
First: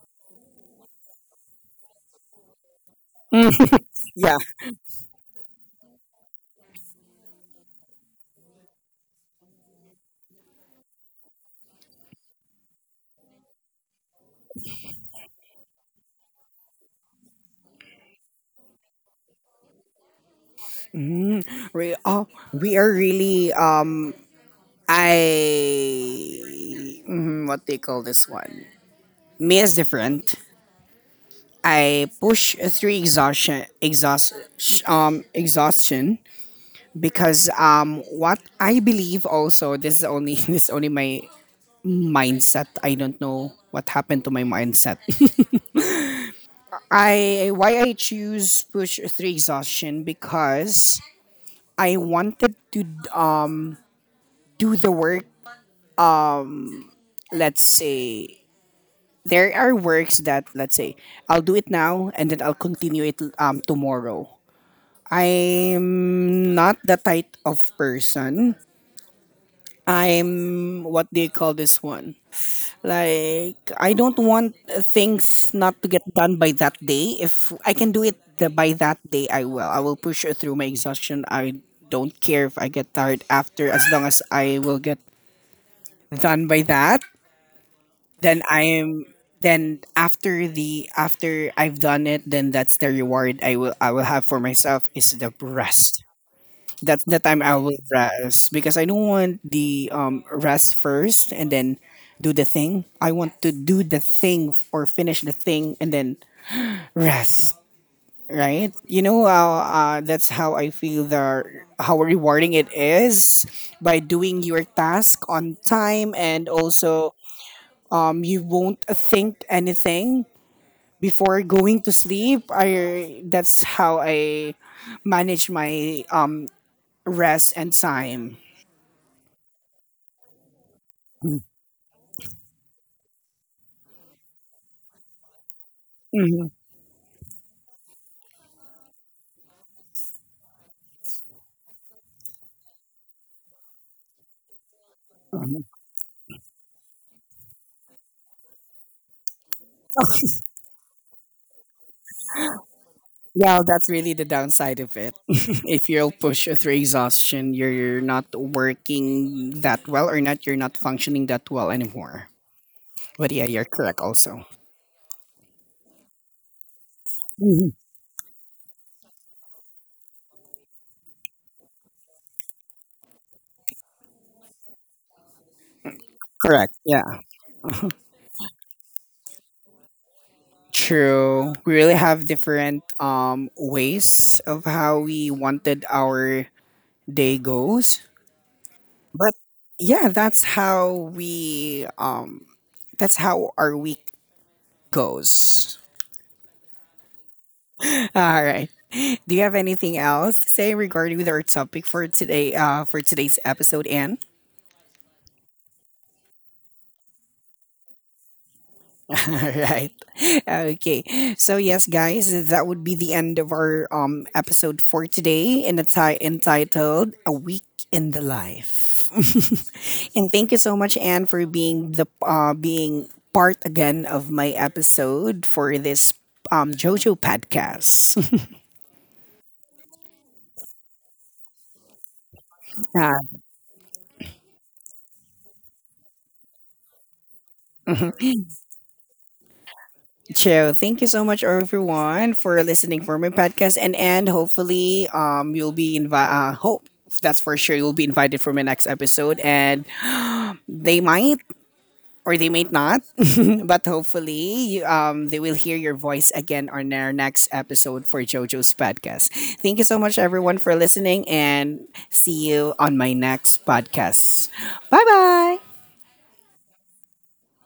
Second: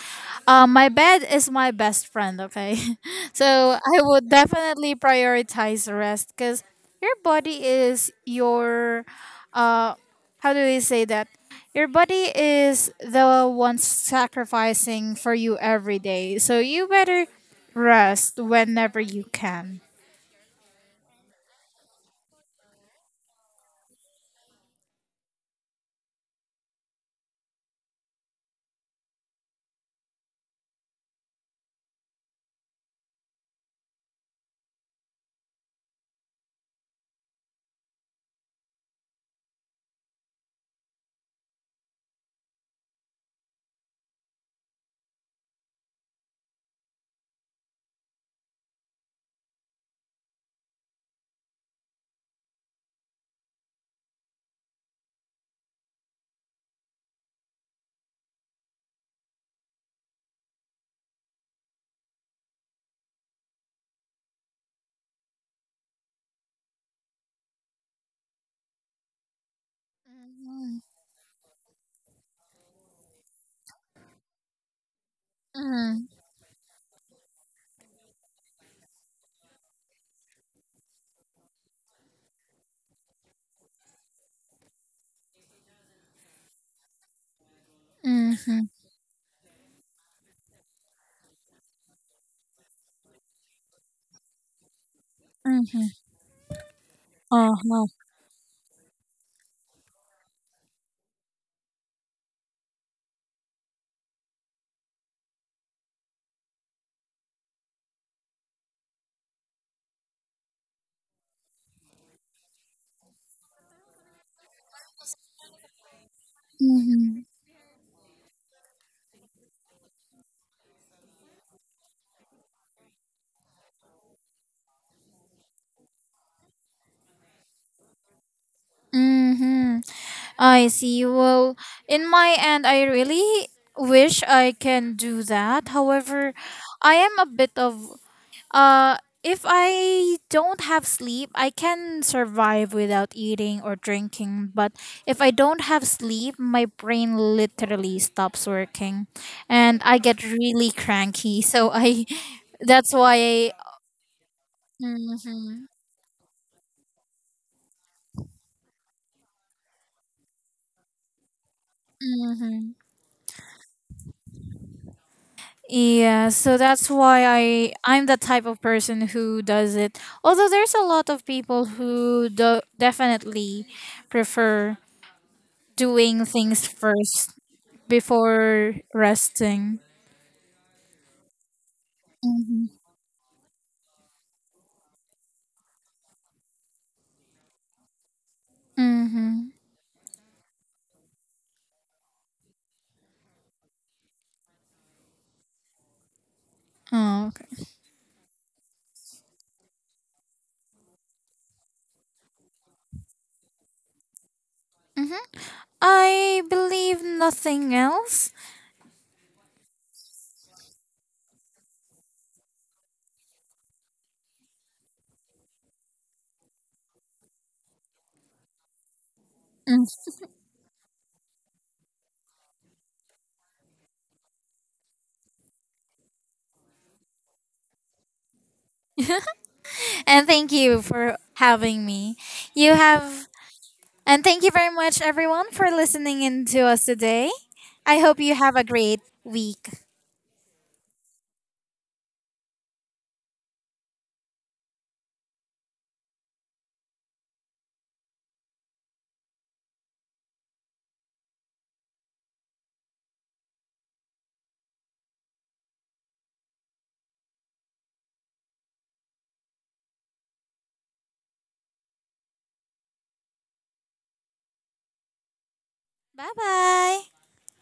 B: my bed is my best friend, okay?
A: Mm,
B: So I would
A: yeah.
B: definitely prioritize rest because your body is your, uh, how do we say that? Your body is the one sacrificing for you every day. So you better rest whenever you can.
A: We oh, we are really I mhm, what they call this one. Me is different. I push through exhaustion, exhaustion because, what I believe also, this is only this is only my mindset. I don't know what happened to my mindset. I Why I choose push through exhaustion because I wanted to um do the work. Let's say there are works that, let's say, I'll do it now and then I'll continue it tomorrow. I'm not the type of person. I'm what do you call this one? Like I don't want things not to get
B: Mm-hmm.
A: done by that day. If I can do it by that day, I will. I will push it through my exhaustion. I don't care if I get tired after, as long as I will get done by that. Then
B: Mm-hmm.
A: I'm then after the after I've done it, then that's the reward I will have for myself is the
B: Mm-hmm.
A: rest. That's the time I will
B: Uh-huh.
A: rest because I don't want the rest first and then do the thing. I want to do the thing or finish the thing and then rest. Right? You know how, that's how I feel, the how rewarding it is by doing your task on time, and also you won't think anything before going to sleep. I That's how I manage my rest and time.
B: Mm-hmm. I see. Well, in my end, I really wish I can do that. However,
A: Hmm.
B: I am a bit of uh if I don't have sleep, I can survive without eating or drinking, but if I don't have sleep, my brain literally stops working and I get really cranky. So I that's why I
A: Yeah, that's really the downside of it.
B: mm-hmm,
A: If you'll push through exhaustion, you're not working that well, or not, you're not functioning that well anymore.
B: mm-hmm.
A: But yeah, you're correct also.
B: Yeah, so that's why
A: Mhm.
B: I'm the type of person who does it. Although there's a lot of people who do definitely prefer doing things
A: Correct. Yeah.
B: first before resting.
A: True. We really have
B: Mm-hmm.
A: different ways of how we wanted our day goes. But
B: Mm-hmm.
A: yeah, that's how we that's how our week goes.
B: Oh, okay.
A: All right. Do you have anything else to say regarding with our topic for today? For today's episode, Anne.
B: Mm-hmm. I believe nothing else.
A: All right. Okay. So yes, guys, that would be the end of our episode for today, entitled "A Week in the Life."
B: Mm.
A: And thank you so much, Anne, for being part again of my episode for this JoJo podcast.
B: And thank you for having me. You have And thank you very much everyone for listening in to us today. I
A: Uh,
B: hope you have a great week.
A: So thank you so much everyone for listening for my podcast, and hopefully you'll be invited, hope that's for sure you'll be invited for my next episode, and they might or they might not, but hopefully you, they will hear your voice again on our next episode for JoJo's podcast. Thank you so much everyone for listening, and see you on my next podcast. Bye bye.
B: Bye bye.